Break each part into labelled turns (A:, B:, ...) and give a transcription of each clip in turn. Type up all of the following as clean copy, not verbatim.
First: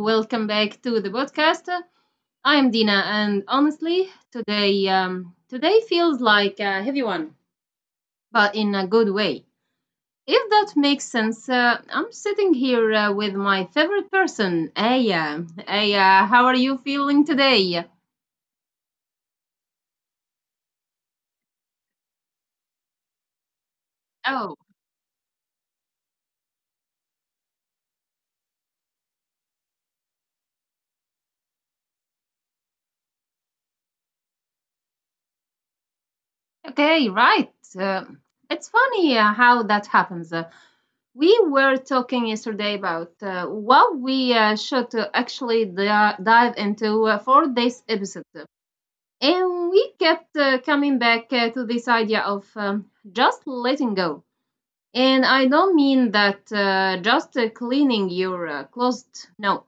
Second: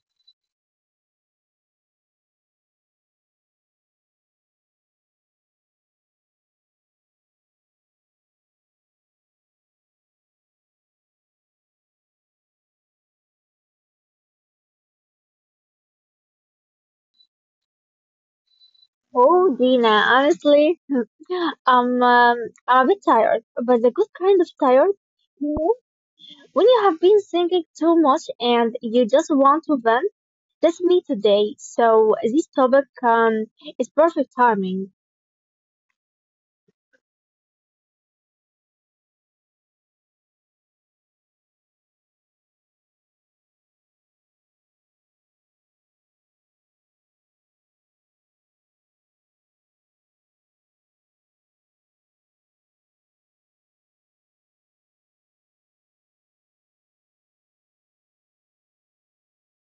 A: Welcome back to the podcast. I am Dina, and honestly, today feels like a heavy one, but in a good way. If that makes sense, I'm sitting here with my favorite person, Aya. Aya, how are you feeling today?
B: Oh, Dina, honestly, I'm um, I'm a bit tired, but the good kind of
A: Oh,
B: tired. You know, when you have been thinking too much and you just want to vent. That's me today. So this topic is perfect timing.
A: okay, right. Uh, it's funny how that happens. We were talking yesterday about what we should dive into for this episode. And we kept coming back to this idea of just letting go. And I don't mean that just cleaning your closet. No.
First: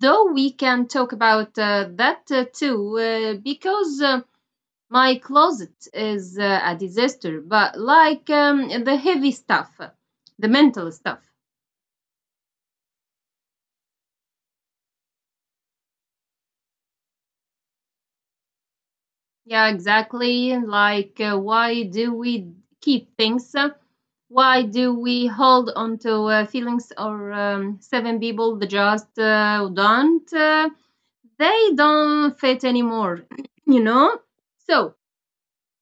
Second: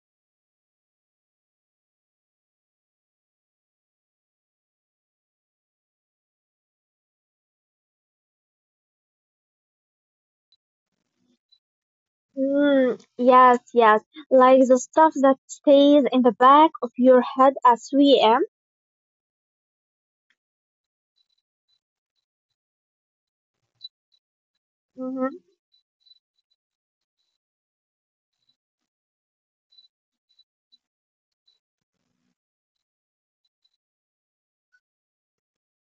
A: Though we can talk about that too, because my closet is a disaster, but like the heavy stuff, the mental stuff.
B: Mm, yes, yes, like the stuff that stays in the back of your head at 3 a.m.
A: Yeah, exactly. Like, why do we keep things? Why do we
B: Mhm,
A: hold on to feelings or seven people that just don't? They don't fit anymore, you know? So,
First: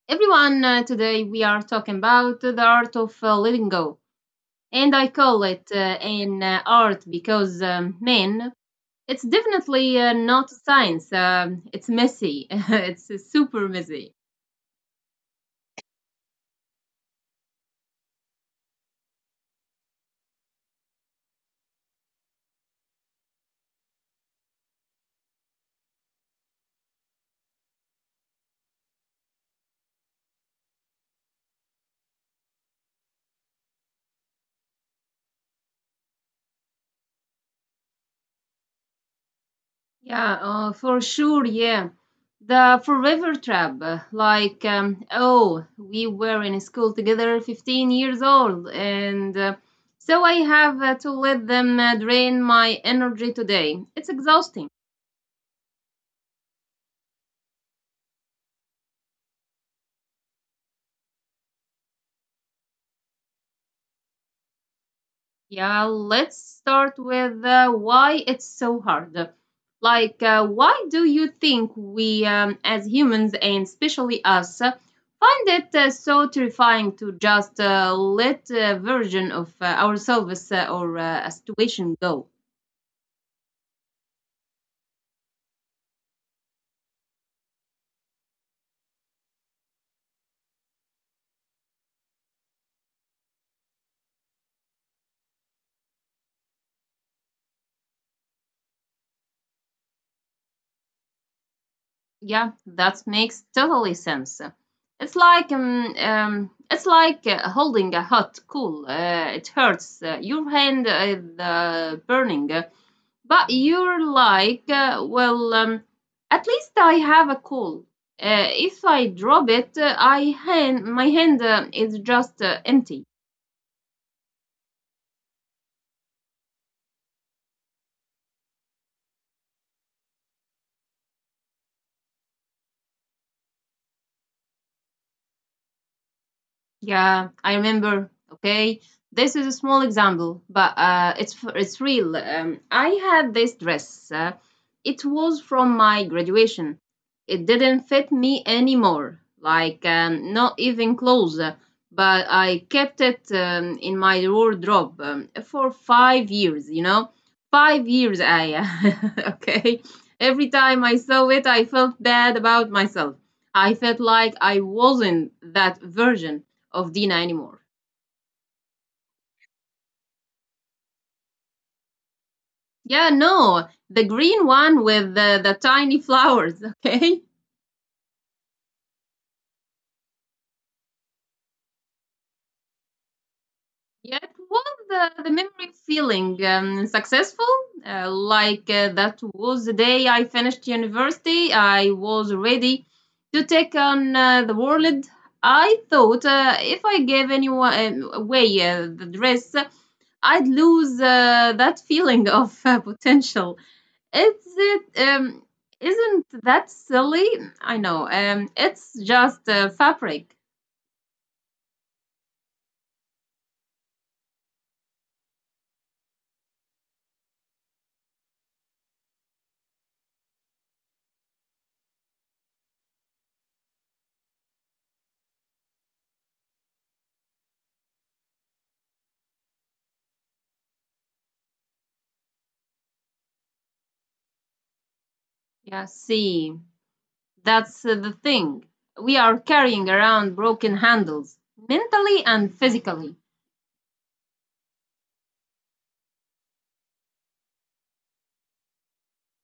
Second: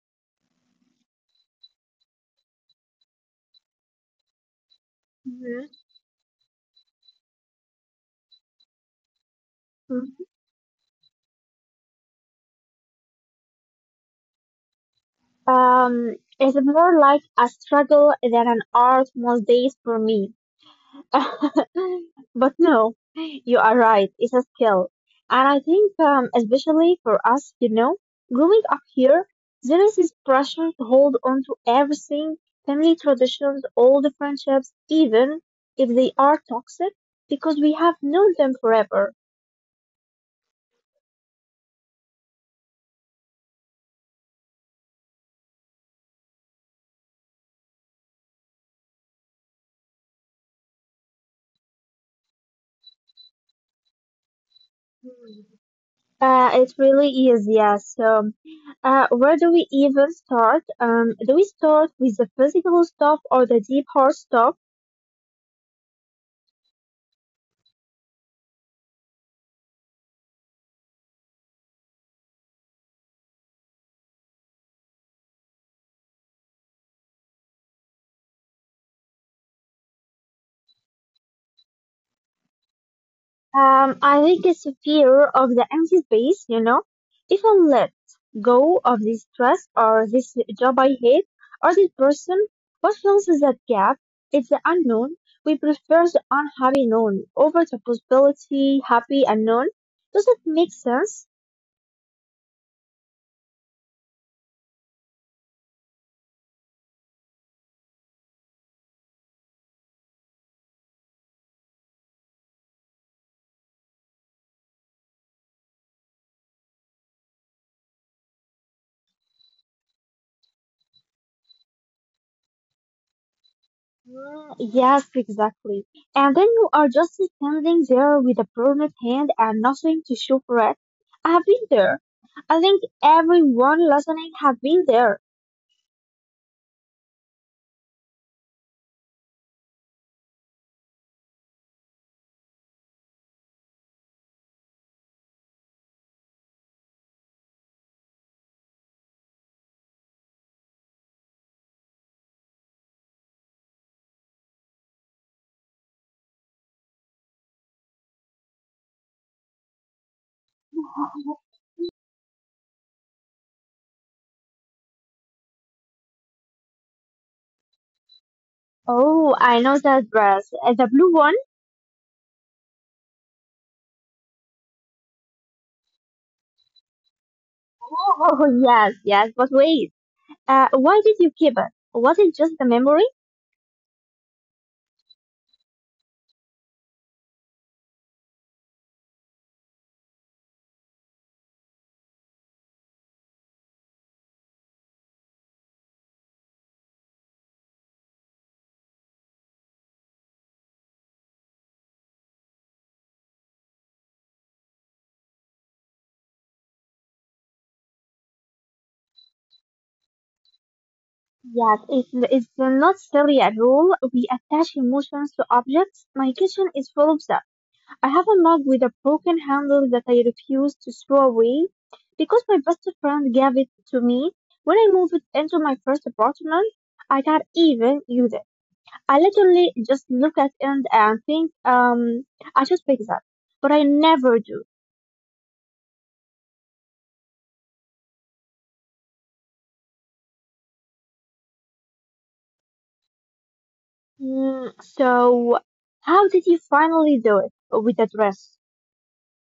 A: everyone, today we are talking about the art of letting go. And I call
B: mhm,
A: it an art because, man, it's definitely
B: mhm.
A: not science. It's messy, it's super messy.
B: It's more like a struggle than an art most days for me. But no, you are right. It's a skill. And I think, especially for us, you know, growing up here, there is this pressure to hold on to everything, family traditions, all the friendships, even if they are toxic, because we have known them forever.
A: Yeah, for sure. Yeah. The Forever Trap. Like, oh, we were in school together, 15 years old, and so I have to let them drain my energy today. It's exhausting.
B: It really is, yes. So, where do we even start? Do we start with the physical stuff or the deep heart stuff?
A: Yeah, let's start with why it's so hard. Like, why do you think we, as humans and especially us, find it so terrifying to just let a version of ourselves or a situation go?
B: I think it's a fear of the empty space, you know. If I let go of this stress or this job I hate or this person, what fills that gap? It's the unknown. We prefer the unhappy known over the possibility happy unknown. Does that make sense?
A: Yeah, that makes totally sense. It's like holding a hot coal. It hurts. Your hand is burning. But you're like, well, at least I have a call. If I drop it, my hand is just empty.
B: Mm, yes, exactly. And then you are just standing there with a burned hand and nothing to show for it. I have been there. I think everyone listening have been there.
A: Yeah, I remember. Okay, this is a small example, but it's real. I had this dress. It was from my graduation. It didn't fit me anymore, like not even close. But I kept it in my wardrobe for 5 years. You know, 5 years. I okay. Every time I saw it, I felt bad about myself. I felt like I wasn't that version of Dina anymore.
B: Oh, I know that dress. The blue one?
A: Yeah, no, the green one with the tiny flowers, okay?
B: Oh, yes, yes, but wait. Why did you keep it? Was it just a memory?
A: Yeah, it was the memory feeling successful. Like that was the day I finished university. I was ready to take on the world. I thought if I gave anyone away the dress, I'd lose that feeling of potential. Is it Isn't that silly? I know. It's just fabric.
B: Yes, it's not silly at all. We attach emotions to objects. My kitchen is full of that. I have a mug with a broken handle that I refuse to throw away because my best friend gave it to me when I moved into my first apartment. I can't even use it. I literally just look at it and think, I should pick that, but I never do.
A: Yeah, see. That's the thing. We are carrying around broken handles mentally and physically.
B: Mm, so, how did you finally do it with the dress?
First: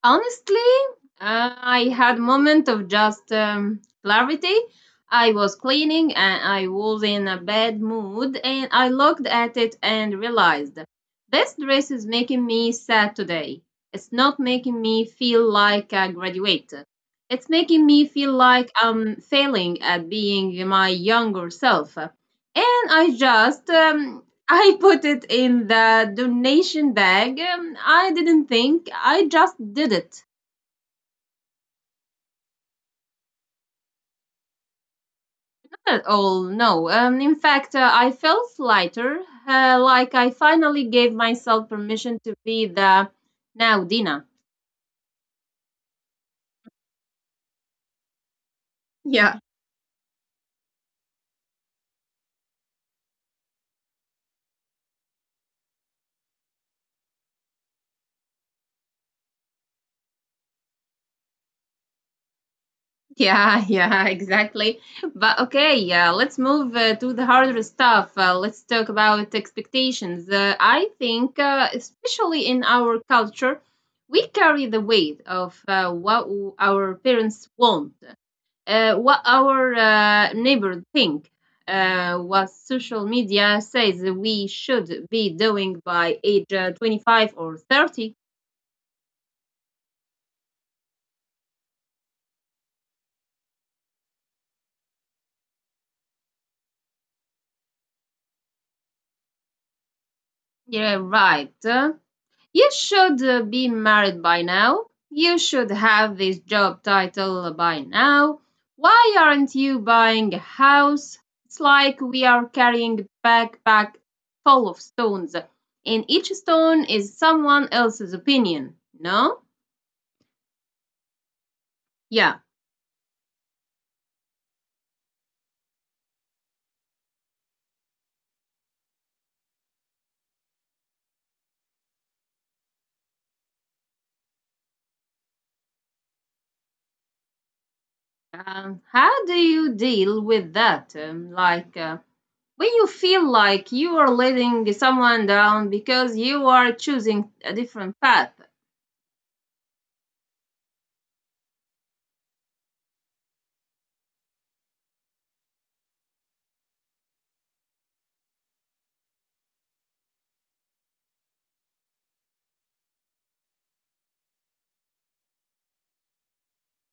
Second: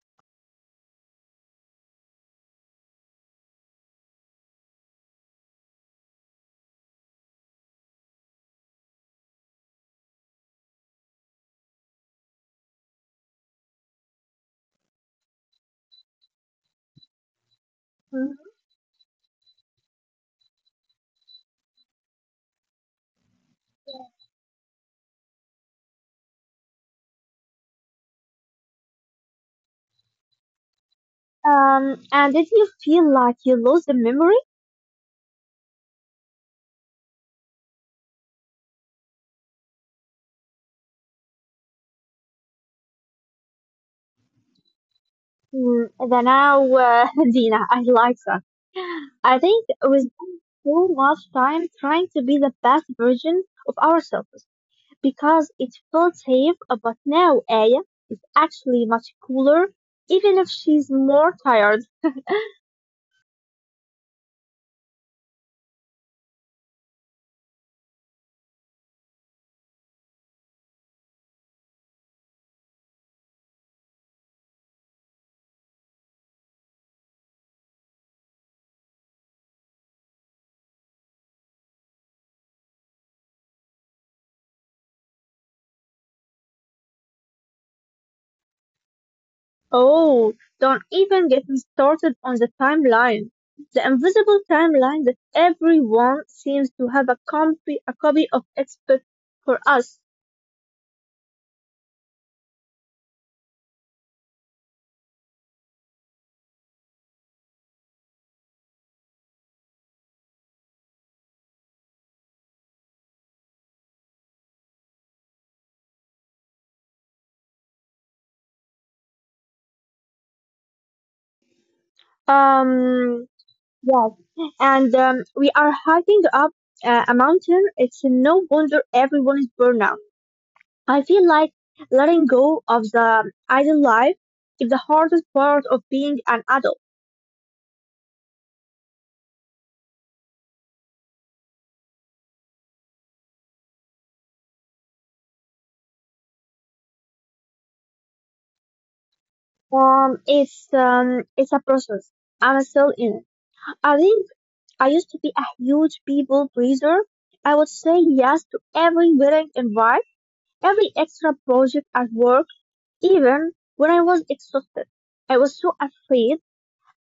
A: Honestly, I had moment of just clarity. I was cleaning and I was in a bad mood and I looked at it and realized this dress is making me sad today. It's not making me feel like a graduate. It's making me
B: Mm.
A: feel like I'm failing at being my younger self. And I just I put it in the donation bag. I didn't think, I just did it.
B: And did you feel like you lost the memory?
A: Not at all, no. In fact, I felt lighter, like I finally gave myself permission to be the now Dina.
B: Mm, then now, Dina, I like that. I
A: Yeah,
B: think we spend so much time trying to be the best version of ourselves because it felt safe, but now Aya is actually much cooler, even if she's more tired.
A: yeah, yeah, exactly. But okay, yeah, let's move to the harder stuff. Let's talk about expectations. I think, especially in our culture, we carry the weight of our parents want, what our neighbor think, what social media says we should be doing by age 25 or 30.
B: Oh, don't even get me started on the timeline. The invisible timeline that everyone seems to have a copy of expert for us.
A: Yeah, right. You should be married by now. You should have this job title by now. Why aren't you buying a house? It's like we are carrying a backpack full of stones, and each stone is someone else's opinion. No? Yeah.
B: Um, yes. And we are hiking up a mountain. It's no wonder everyone is burned out. I feel like letting go of the idle life is the hardest part of being an adult.
A: How do you deal with that? Like, when you feel like you are letting someone down because you are choosing a different path?
B: It's a process. I'm still in it. I think I used to be a huge people pleaser. I would say yes to every wedding invite, every extra project at work, even when I was exhausted. I was so afraid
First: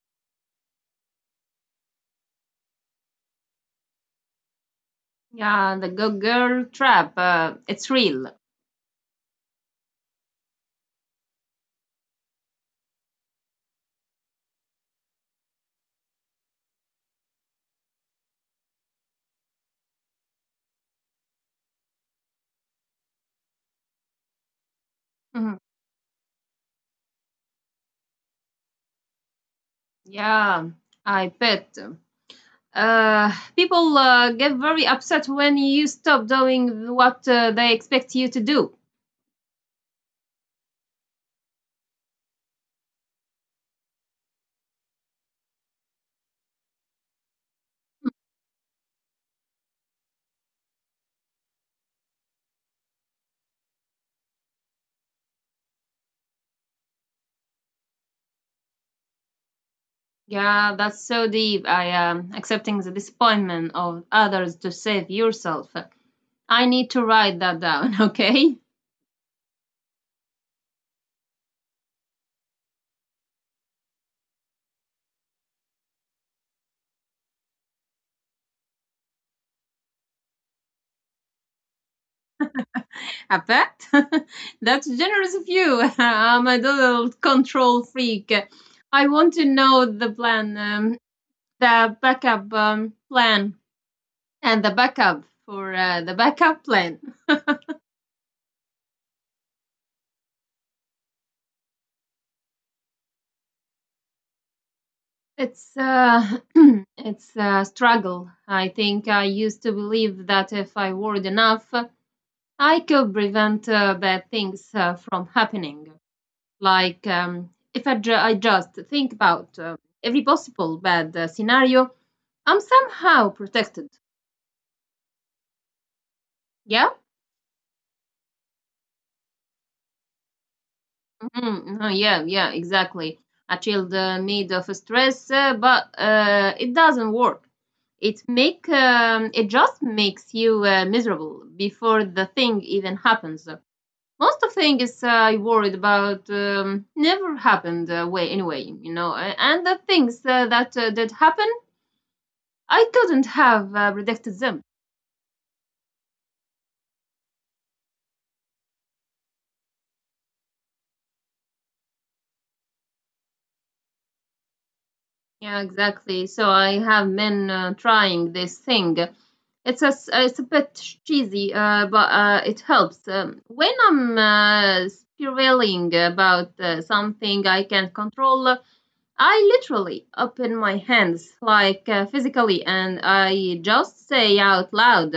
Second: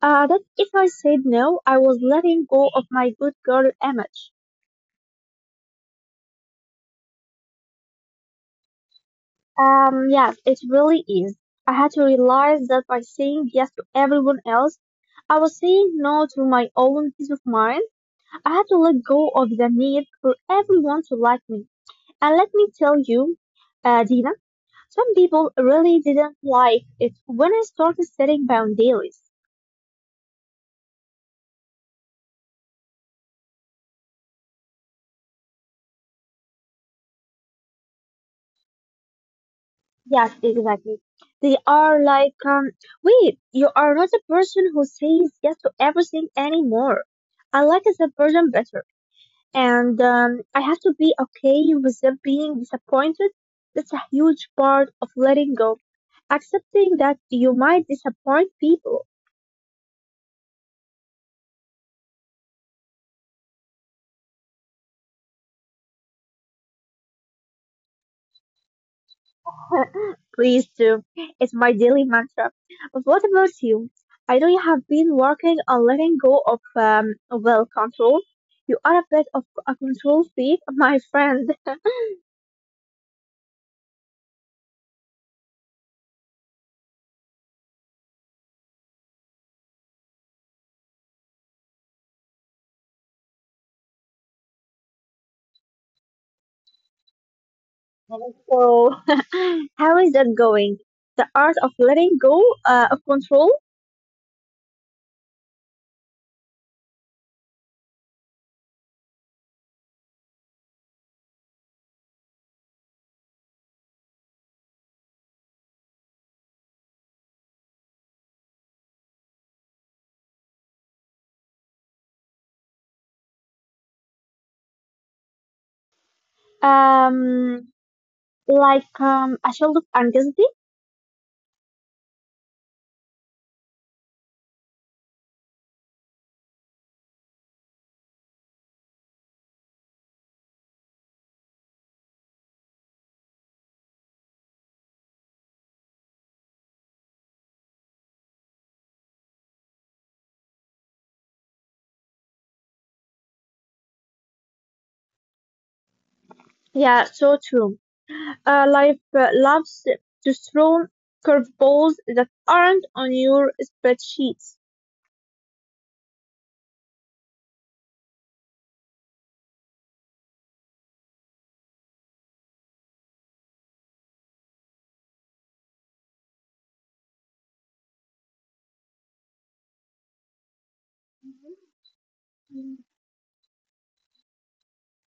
B: that if I said no, I was letting go of my good girl image.
A: Yeah, the go girl trap. It's real.
B: Yes, it really is. I had to realize that by saying yes to everyone else, I was saying no to my own peace of mind. I had to let go of the need for everyone to like me. And let me tell you, Dina, some
A: Mhm.
B: people really didn't like it when I started setting boundaries.
A: Yeah, I bet. People get very upset when you stop doing what they expect you to do.
B: Yes, exactly. They are like, wait, you are not a person who says yes to everything anymore. I like as a person better. And I have to be okay with them being disappointed. That's a huge part of letting go. Accepting that you might disappoint people.
A: Yeah, that's so deep. I am accepting the disappointment of others to save yourself. I need to write that down, okay?
B: Please do. It's my daily mantra. But what about you? I know you have been working on letting go of well, control. You are a bit of a control freak, my friend.
A: I bet. That's generous of you. I'm a little control freak. I want to know the plan. The backup plan and the backup for the backup plan.
B: So, how is that going? The art of letting go of control.
A: It's it's a struggle. I think I used to believe that if I worried enough, I could prevent bad things from happening. Like if I, ju- I just think about every possible bad scenario, I'm somehow protected. Yeah,
B: Um, like a shield of anxiety.
A: mm, uh-huh, yeah, yeah, exactly. A child made of stress, but it doesn't work. It just makes you miserable before the thing even happens. Most of things I worried about never happened way anyway, you know. And the things that did happen, I couldn't have predicted them.
B: Yeah, so true. Life loves to throw curveballs that aren't on your spreadsheets.
A: Yeah, exactly. So I have been trying this thing. It's a bit cheesy, but it helps. When I'm spiraling about something I can't control, I literally open my hands, like physically, and I just say out loud,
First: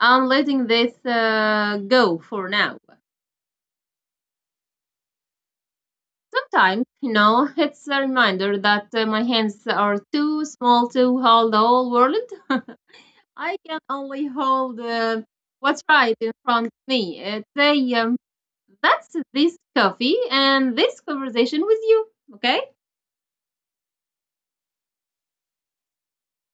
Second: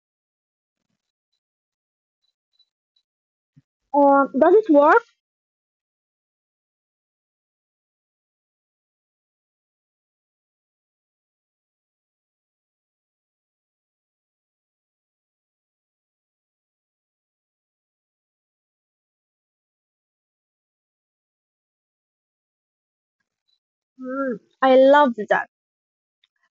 A: "I'm letting this go for now."
B: Does it work?
A: Sometimes, you know, it's a reminder that my hands are too small to hold the whole world. I can only hold what's right in front of me. Say, that's this coffee and this conversation with you, okay?
B: Mm, I love that.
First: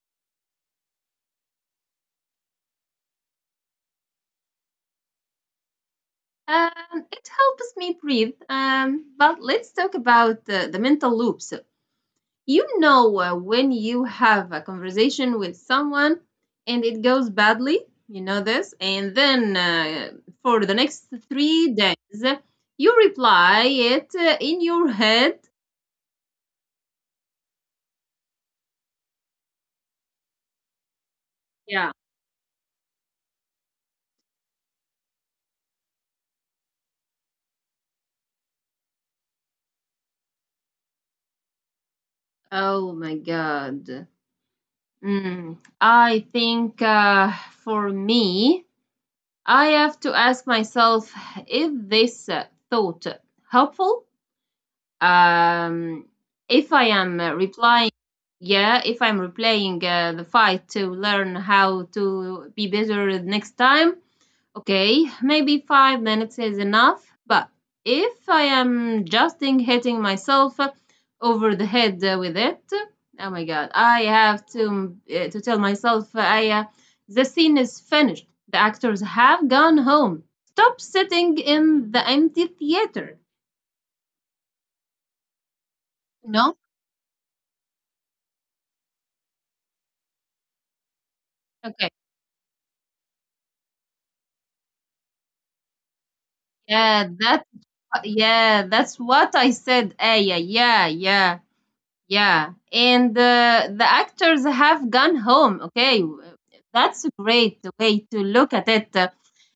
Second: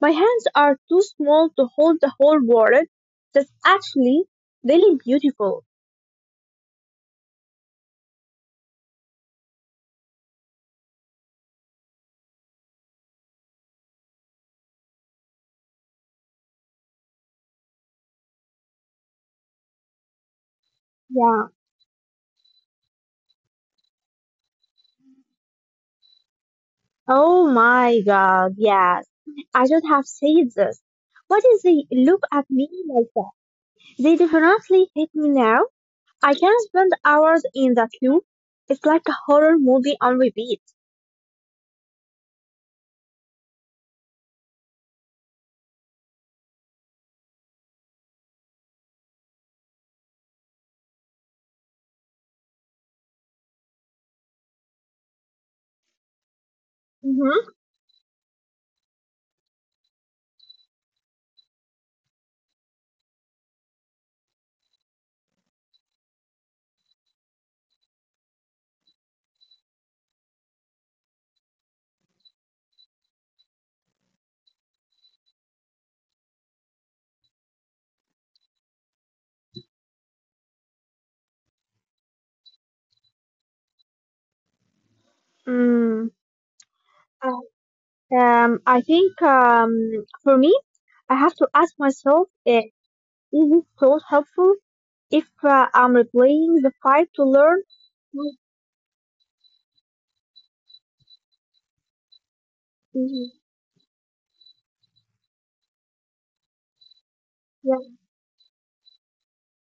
B: My hands are too small to hold the whole world. That's actually really beautiful.
A: Um, it helps me breathe. But let's talk about the mental loops. You know, when you have a conversation with someone and it goes badly, you know this, and then for the next
B: Yeah.
A: 3 days, you reply it in your head.
B: Oh my God. Yes. I should have said this. Why did they
A: Yeah.
B: look at me like that? They definitely hate me now. I can spend hours in that loop. It's like a horror movie on repeat.
A: Oh my God. Mm, I think for me, I have to ask myself is this thought helpful? Um, if I am
B: Mm-hmm.
A: replying, yeah, if I'm replaying the fight to learn how to be better next time, okay, maybe 5 minutes is enough, but if I am just hitting myself over the head with it, oh my god, I have to tell myself I the scene is finished. The actors have gone home. Stop sitting in the empty theater.
B: Mm.
A: No?
B: I think For me, I have to ask
A: Okay.
B: myself is it so helpful if I'm replaying the fight
A: Yeah,
B: to
A: that
B: learn?
A: yeah, that's what I said. Aya, yeah, yeah, yeah. Yeah, and
B: Mm-hmm.
A: the actors have gone home. Okay, that's a great way to look at it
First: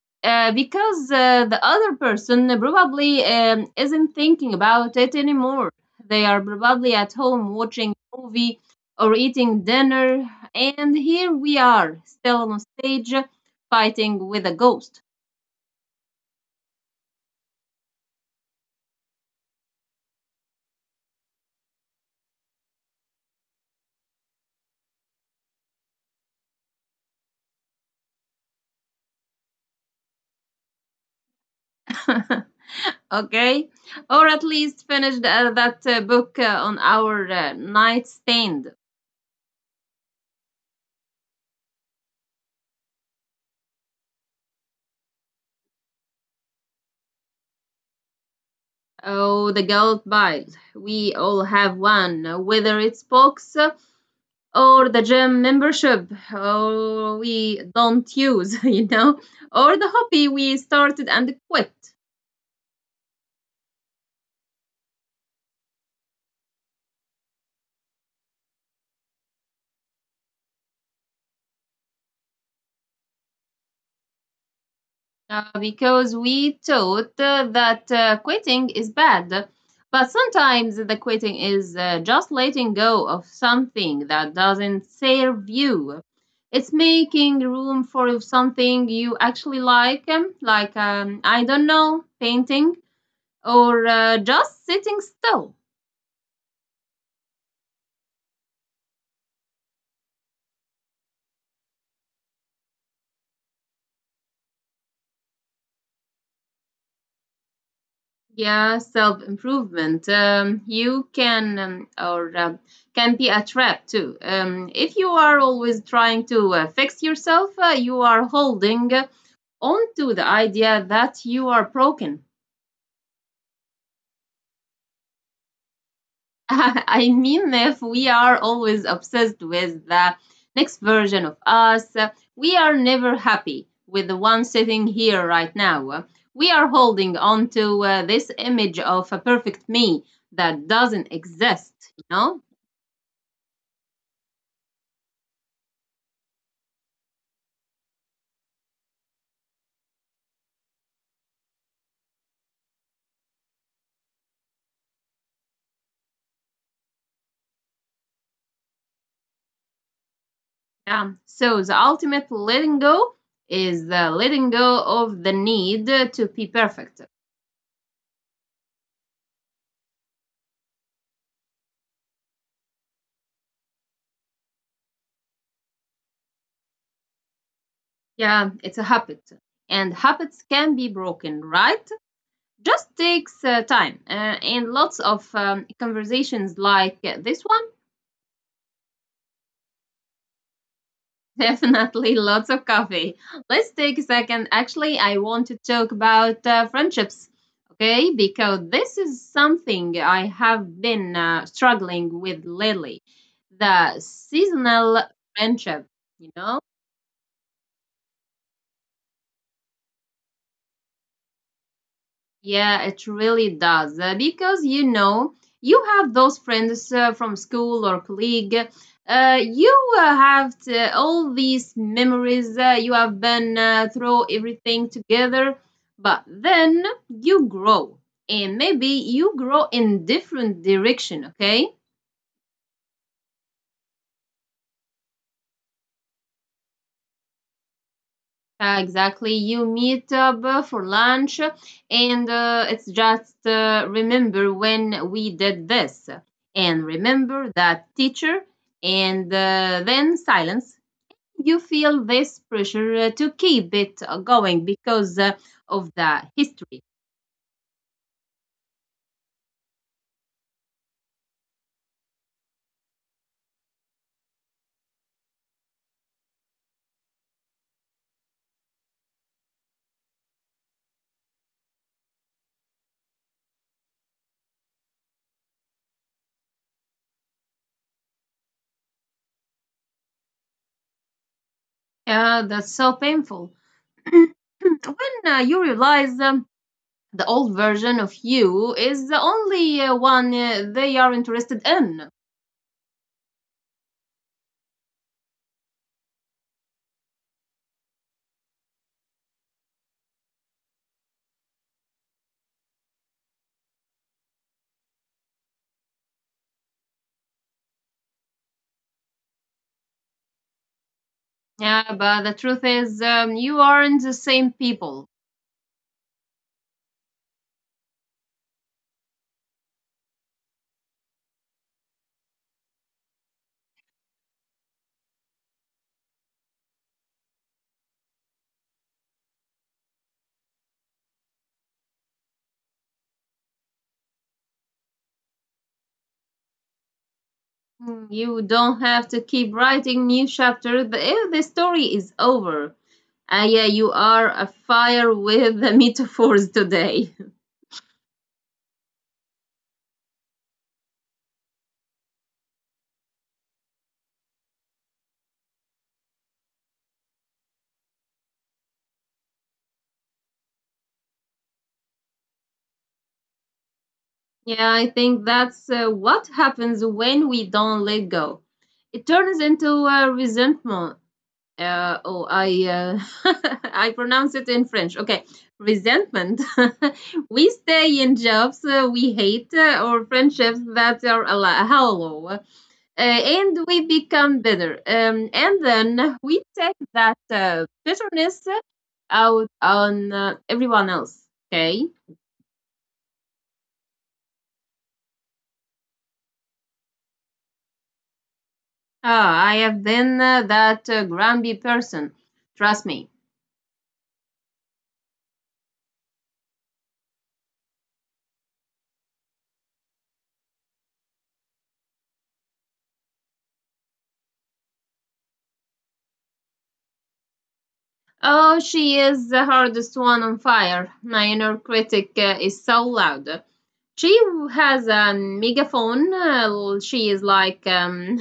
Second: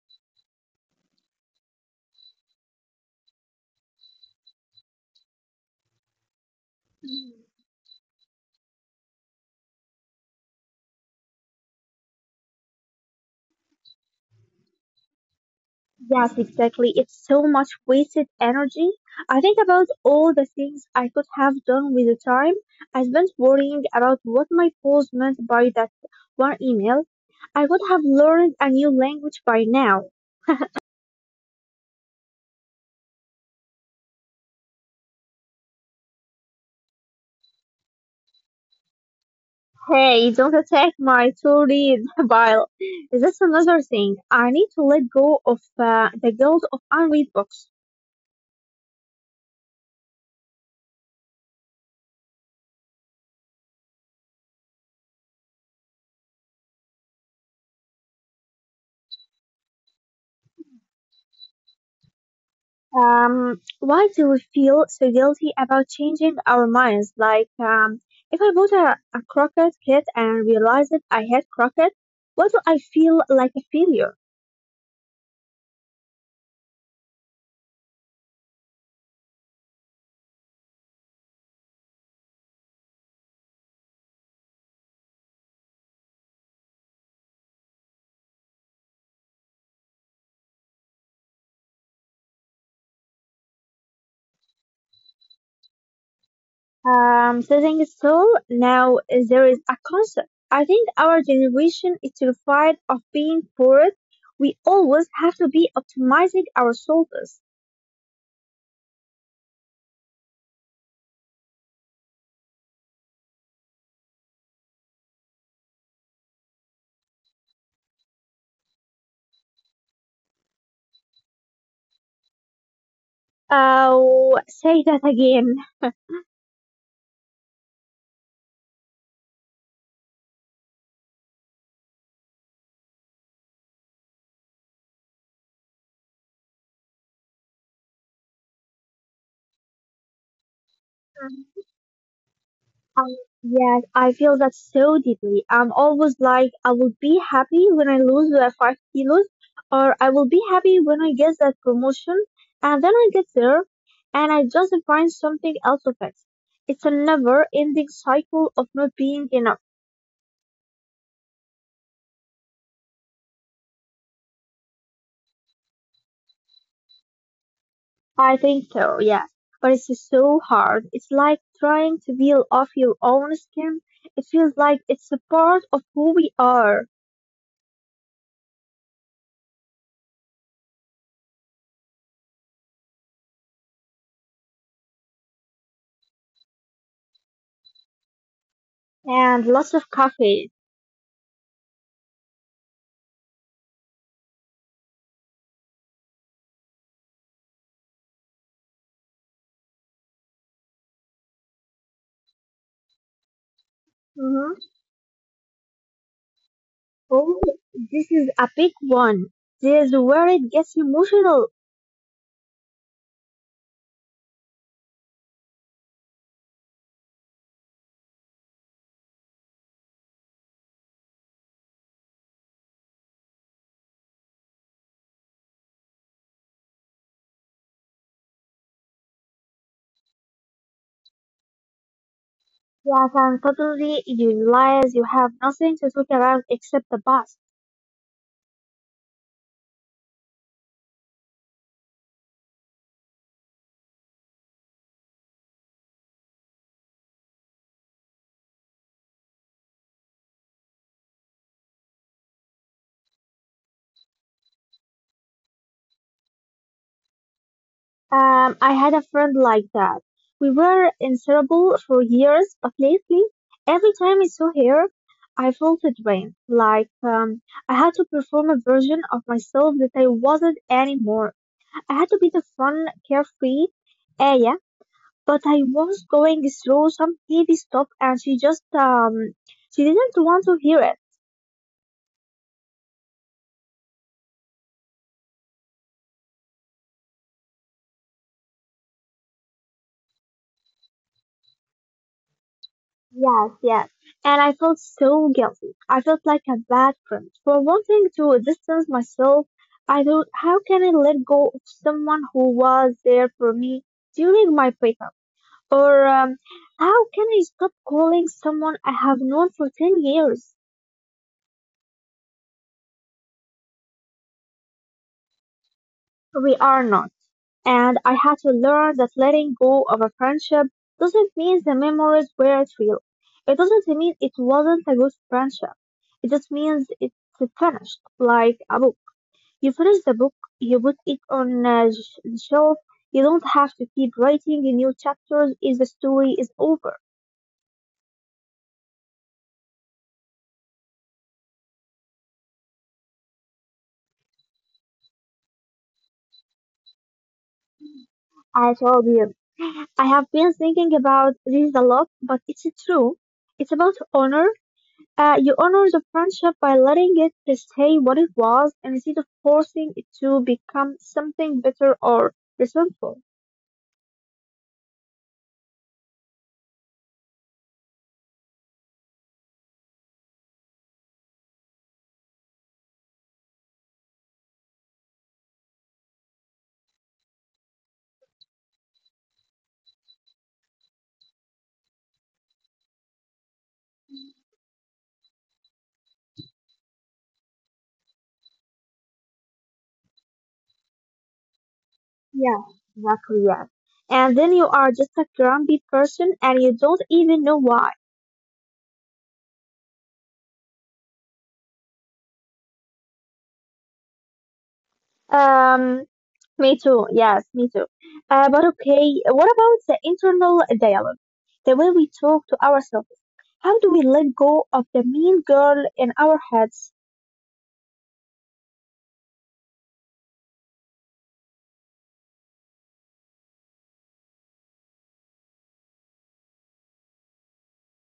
A: because the other person probably isn't thinking about it anymore. They are probably at home watching a movie or eating dinner, and here we are still on stage fighting with a ghost.
B: Yes, exactly. It's so much wasted energy. I think about all the things I could have done with the time I spent worrying about what my boss meant by that one email. I would have learned a new language by now.
A: Okay, or at least finished that book on our nightstand.
B: Hey, don't attack my to-read pile. That's another thing. I need to let go of the guilt of unread books.
A: Oh, the gold bite. We all have one, whether it's books or the gym membership oh, we don't use, you know, or the hobby we started and quit.
B: Why do we feel so guilty about changing our minds? Like, if I bought a croquette kit and realized that I had croquette, what do I feel like a failure?
A: Because we thought that quitting is bad. But sometimes the quitting is just letting go of something that doesn't serve you. It's making room for something you actually like, like, I don't know, painting or just sitting still.
B: The thing is, so now there is a concept. I think our generation is terrified of being poor. We always have to be optimizing our solvers.
A: Yeah, self improvement. You can be a trap too. If you are always trying to fix yourself, you are holding on to the idea that you are broken.
B: Oh, say that again.
A: I mean, if we are always obsessed with the next version of us, we are never happy with the one sitting here right now. We are holding on to this image of a perfect me that doesn't exist, you know?
B: I, yes, I feel that so deeply. I'm always like, I will be happy when I lose the 5 kilos, or I will be happy when I get that promotion, and then I get there, and I just find something else of it. It's a never-ending cycle of not being enough.
A: Yeah. So the ultimate letting go is the letting go of the need to be perfect.
B: I think so. Yeah, but it's just so hard. It's like trying to peel off your own skin. It feels like it's a part of who we are.
A: Yeah, it's a habit. And habits can be broken, right? Just takes time and lots of conversations like this one.
B: And lots of coffee.
A: Definitely lots of coffee. Let's take a second. Actually, I want to talk about friendships, okay? Because this is something I have been struggling with lately. The
B: Mhm.
A: seasonal friendship, you know?
B: Oh, this is a big one. This is where it gets emotional.
A: Yeah, it really does. Because, you know, you have those friends from school or colleague. You have all these memories. You have been through everything together. But then you grow. And maybe you grow in different direction, okay?
B: Yes, and suddenly you realize you have nothing to talk about except the past.
A: Yeah, exactly. You meet up for lunch, and it's just remember when we did this, and remember that teacher, and then silence. You feel this pressure to keep it going because of the history.
B: I had a friend like that. We were inseparable for years, but lately, every time I saw her, I felt a drain. Like, I had to perform a version of myself that I wasn't anymore. I had to be the fun, carefree Aya, but I was going through some heavy stuff and she just she didn't want to hear it.
A: Yeah, that's so painful. When you realize the old version of you is the only one they are interested in.
B: Yes, yes. And I felt so guilty. I felt like a bad friend for wanting to distance myself. I thought, how can I let go of someone who was there for me during my breakup? Or how can I stop calling someone I have known for 10 years?
A: Yeah, but the truth is, you aren't the same people.
B: We are not. And I had to learn that letting go of a friendship doesn't mean the memories weren't real. It doesn't mean it wasn't a good friendship. It just means it's finished, like a book. You finish the book, you put it on a shelf. You don't have to keep writing new chapters if the story is over.
A: Mm, you don't have to keep writing new chapters but if the story is over. Ah, yeah, you are a fire with the metaphors today.
B: I told you. I have been thinking about this a lot, but it's true. It's about honor. You honor the friendship by letting it stay what it was instead of forcing it to become something bitter or resentful.
A: Yeah, I think that's what happens when we don't let go. It turns into resentment. Oh, I, I pronounce it in French, okay? Resentment. We stay in jobs we hate, or friendships that are hollow, and we become bitter, and then we take that bitterness out on everyone else, okay?
B: Yeah, exactly, yes. And then you are just a grumpy person and you don't even know why.
A: Ah, I have been that grumpy person, trust me.
B: Um, Me too, yes, me too. But okay, what about the internal dialogue? The way we talk to ourselves. How do we let go of the mean girl in our heads?
A: Oh, she is the hardest one on fire. My inner critic is so loud. She has a megaphone. She is like,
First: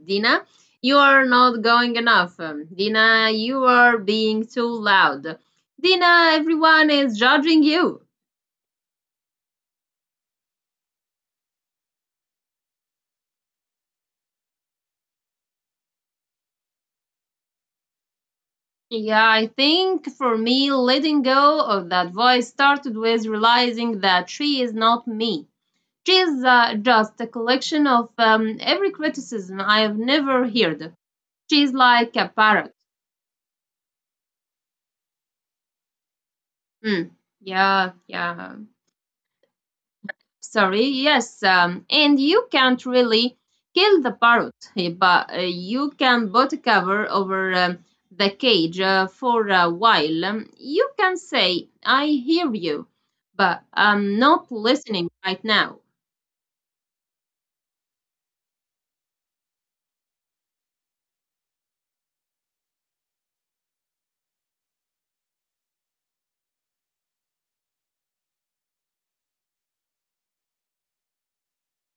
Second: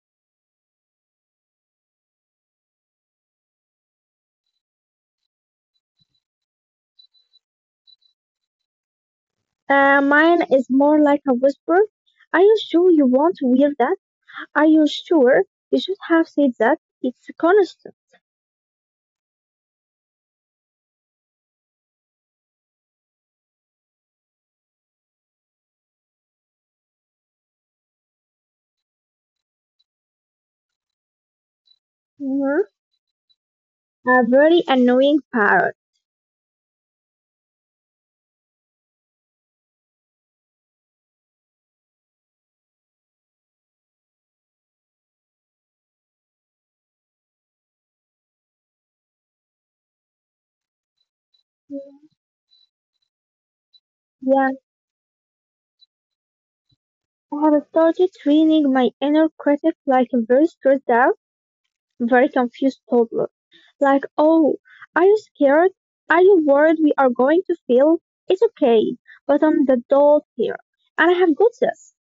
A: Dina, you are not going enough. Dina, you are being too loud. Dina, everyone is judging you.
B: Mine is more like a whisper. Are you sure you want to wear that? Are you sure you should have said that? It's constant.
A: Yeah, I think for me, letting go of that voice started with realizing that she is not me. She is just a collection of every criticism I have never heard. She's like a parrot.
B: Mhm. A very annoying parrot.
A: Mm, yeah, yeah. Sorry, yes. And you can't really kill the parrot, eh, but you can put a cover over the cage for a while. You can say, I hear you, but I'm not
B: Yeah,
A: listening right now.
B: I have started training my inner critic like a very stressed out, very confused toddler. Like, oh, are you scared? Are you worried we are going to fail? It's okay, but I'm the adult here, and I have got this.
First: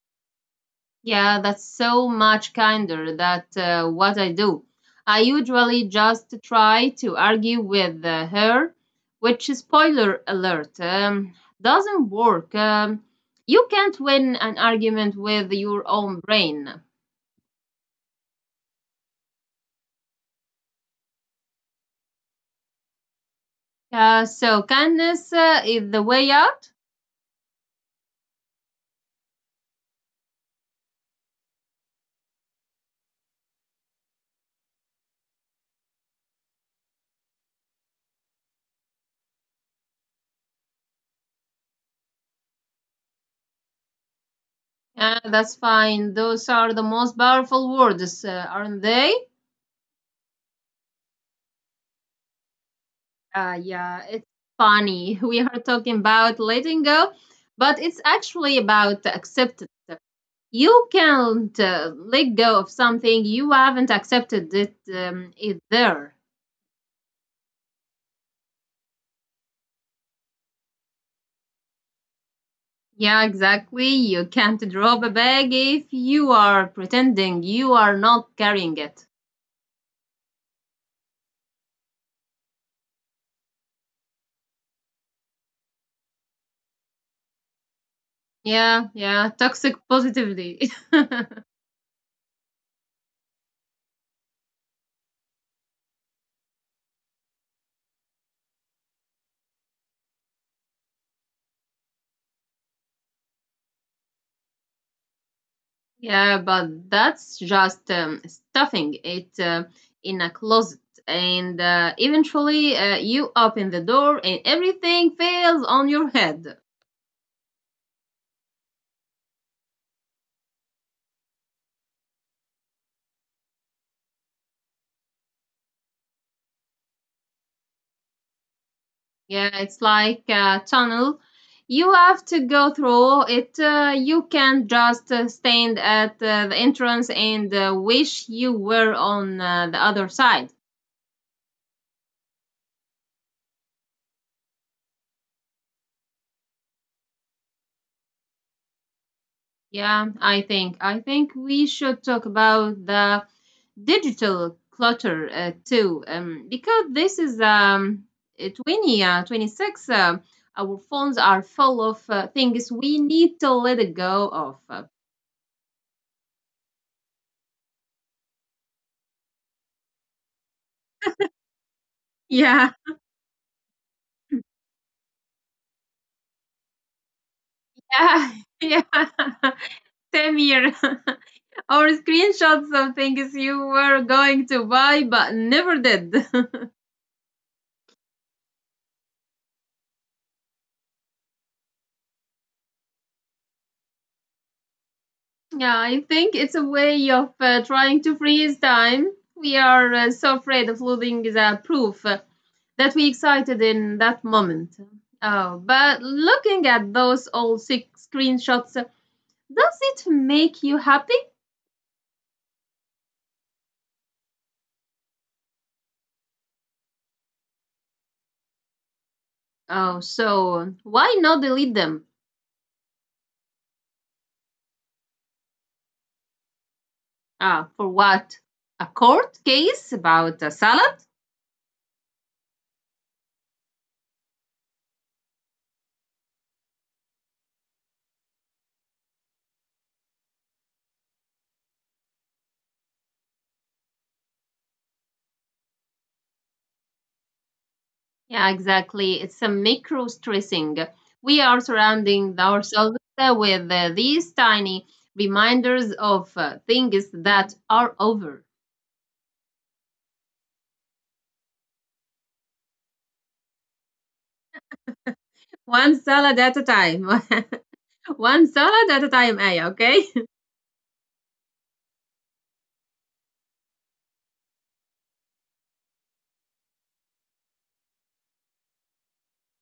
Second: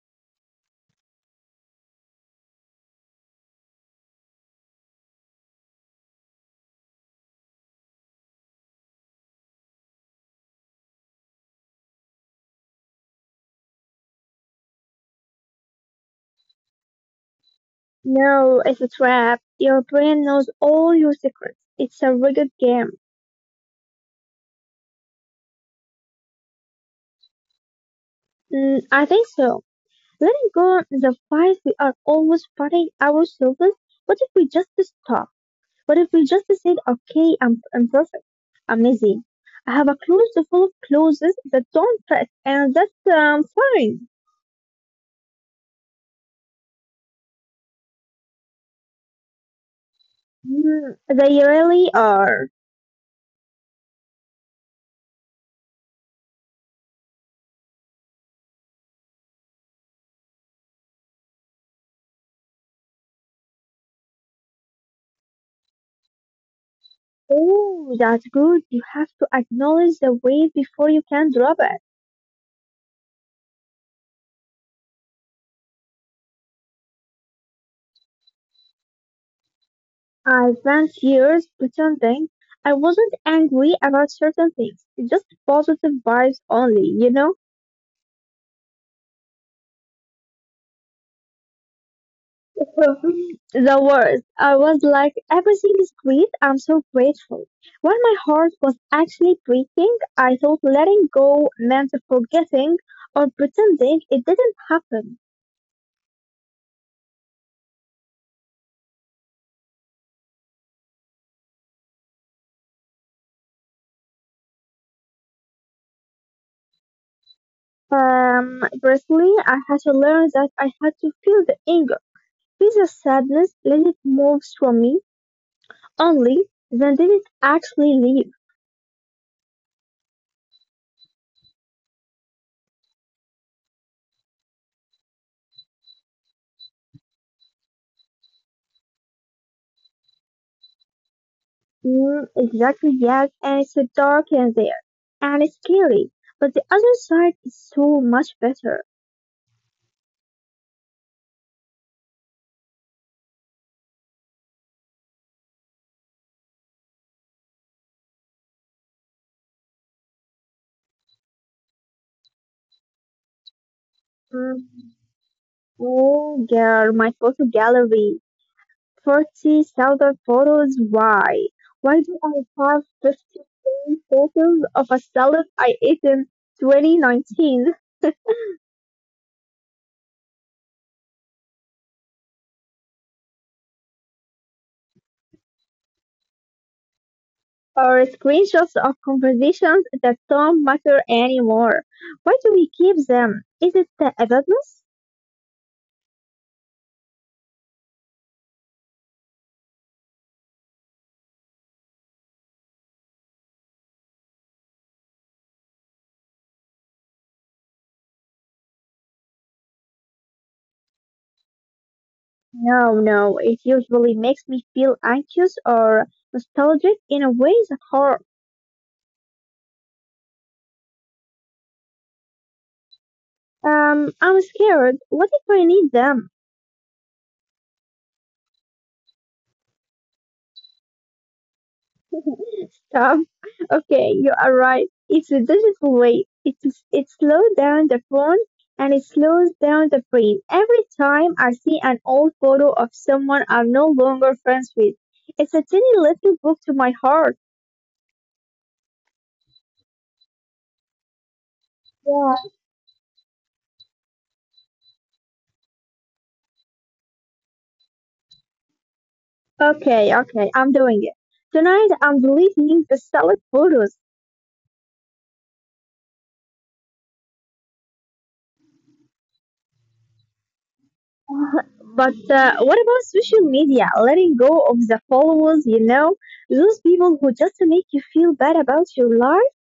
A: Yeah, that's so much kinder that what I do. I usually just try to argue with her, which, spoiler alert, doesn't work. You can't win an argument with your own brain.
B: No, it's a trap. Your brain knows all your secrets. It's a rigged game.
A: So kindness is the way out.
B: Mm, I think so. Letting go is a fight we are always fighting ourselves. What if we just stop? What if we just said, okay, imperfect." am I'm lazy. I have a closet full of clothes that don't fit, and that's fine.
A: That's fine. Those are the most powerful words, aren't they?
B: Mm, they really are.
A: Yeah, it's funny. We are talking about letting go, but it's actually about acceptance. You can't let go of something you haven't accepted it is there.
B: Oh, that's good. You have to acknowledge the weight before you can drop it.
A: Yeah, exactly. You can't drop a bag if you are pretending you are not carrying it.
B: I spent years pretending I wasn't angry about certain things. Just positive vibes only, you know?
A: Yeah, yeah, toxic positively.
B: The worst. I was like, everything is great. I'm so grateful. While my heart was actually breaking, I thought letting go meant forgetting or pretending it didn't happen.
A: Yeah, but that's just stuffing it in a closet. And eventually you open the door and everything falls on your head.
B: Personally, I had to learn that I had to feel the anger, feel the sadness, let it move from me. Only then did it actually leave.
A: Yeah, it's like a tunnel. You have to go through it. You can not just stand at the entrance and wish you were on the other side.
B: Mm, exactly, yes, and it's so dark in there, and it's scary, but the other side is so much better.
A: Yeah, I think we should talk about the digital clutter too, because this is 20 26, our phones are full of things we need to let it go
B: Mm.
A: of.
B: Oh, girl, my photo gallery, 40,000 photos, why? Why do I
A: Yeah,
B: have 53 photos of a salad I ate in 2019,
A: yeah. Yeah. Same here. Or screenshots of things you were going to buy but never did.
B: or screenshots of conversations that don't matter anymore? Why do we keep them? Is it the evidence?
A: Yeah, I think it's a way of trying to freeze time. We are so afraid of losing the proof that we excited in that moment. Oh, but looking at those old six screenshots, does it make you happy?
B: No, no, it usually makes me feel anxious or nostalgic in a way that hurt.
A: Oh, so why not delete them?
B: I'm scared. What if I need them?
A: Ah, for what? A court case about a salad?
B: Stop. Okay, you are right. It's a digital way. It slows down the phone and it slows down the brain. Every time I see an old photo of someone I'm no longer friends with, it's a tiny little book to my heart.
A: Yeah, exactly. It's a micro stressing. We are
B: Yeah.
A: surrounding ourselves with these tiny reminders of things that are over.
B: Okay, okay, I'm doing it. Tonight I'm deleting the solid photos.
A: One salad at a time. One salad at a time, Aya, okay?
B: But what about social media? Letting go of the followers, those people who just make you feel bad about your life.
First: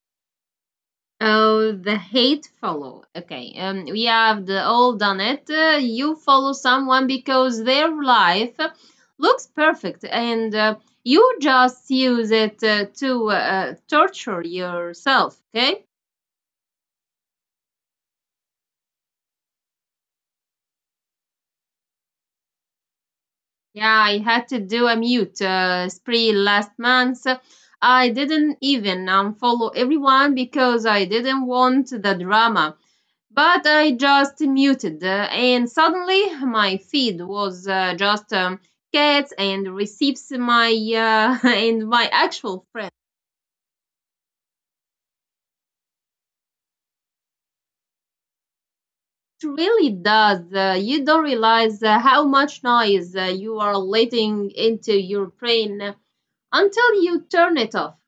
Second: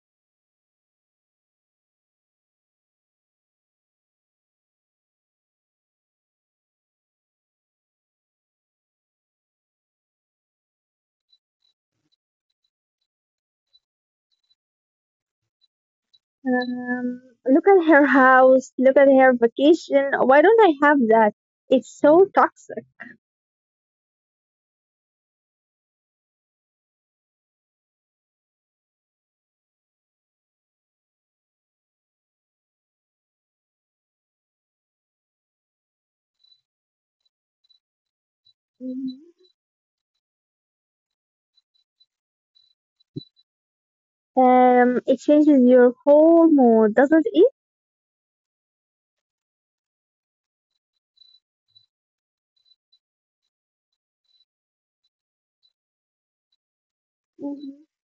A: Oh, the hate follow. Okay, we have the all done it. You follow someone because their life looks perfect, and you just use it to torture yourself. Okay.
B: Um, Look at her house, look at her vacation. Why don't I have that? It's so toxic.
A: Yeah, I had to do a mute spree last month. I didn't even unfollow everyone because I didn't want the drama, but I just muted, and suddenly my feed was just cats
B: Mhm.
A: and receives my and my actual friends.
B: It changes your whole mood, doesn't it?
A: It really does. You don't realize how much noise you are letting into your brain until you turn it off.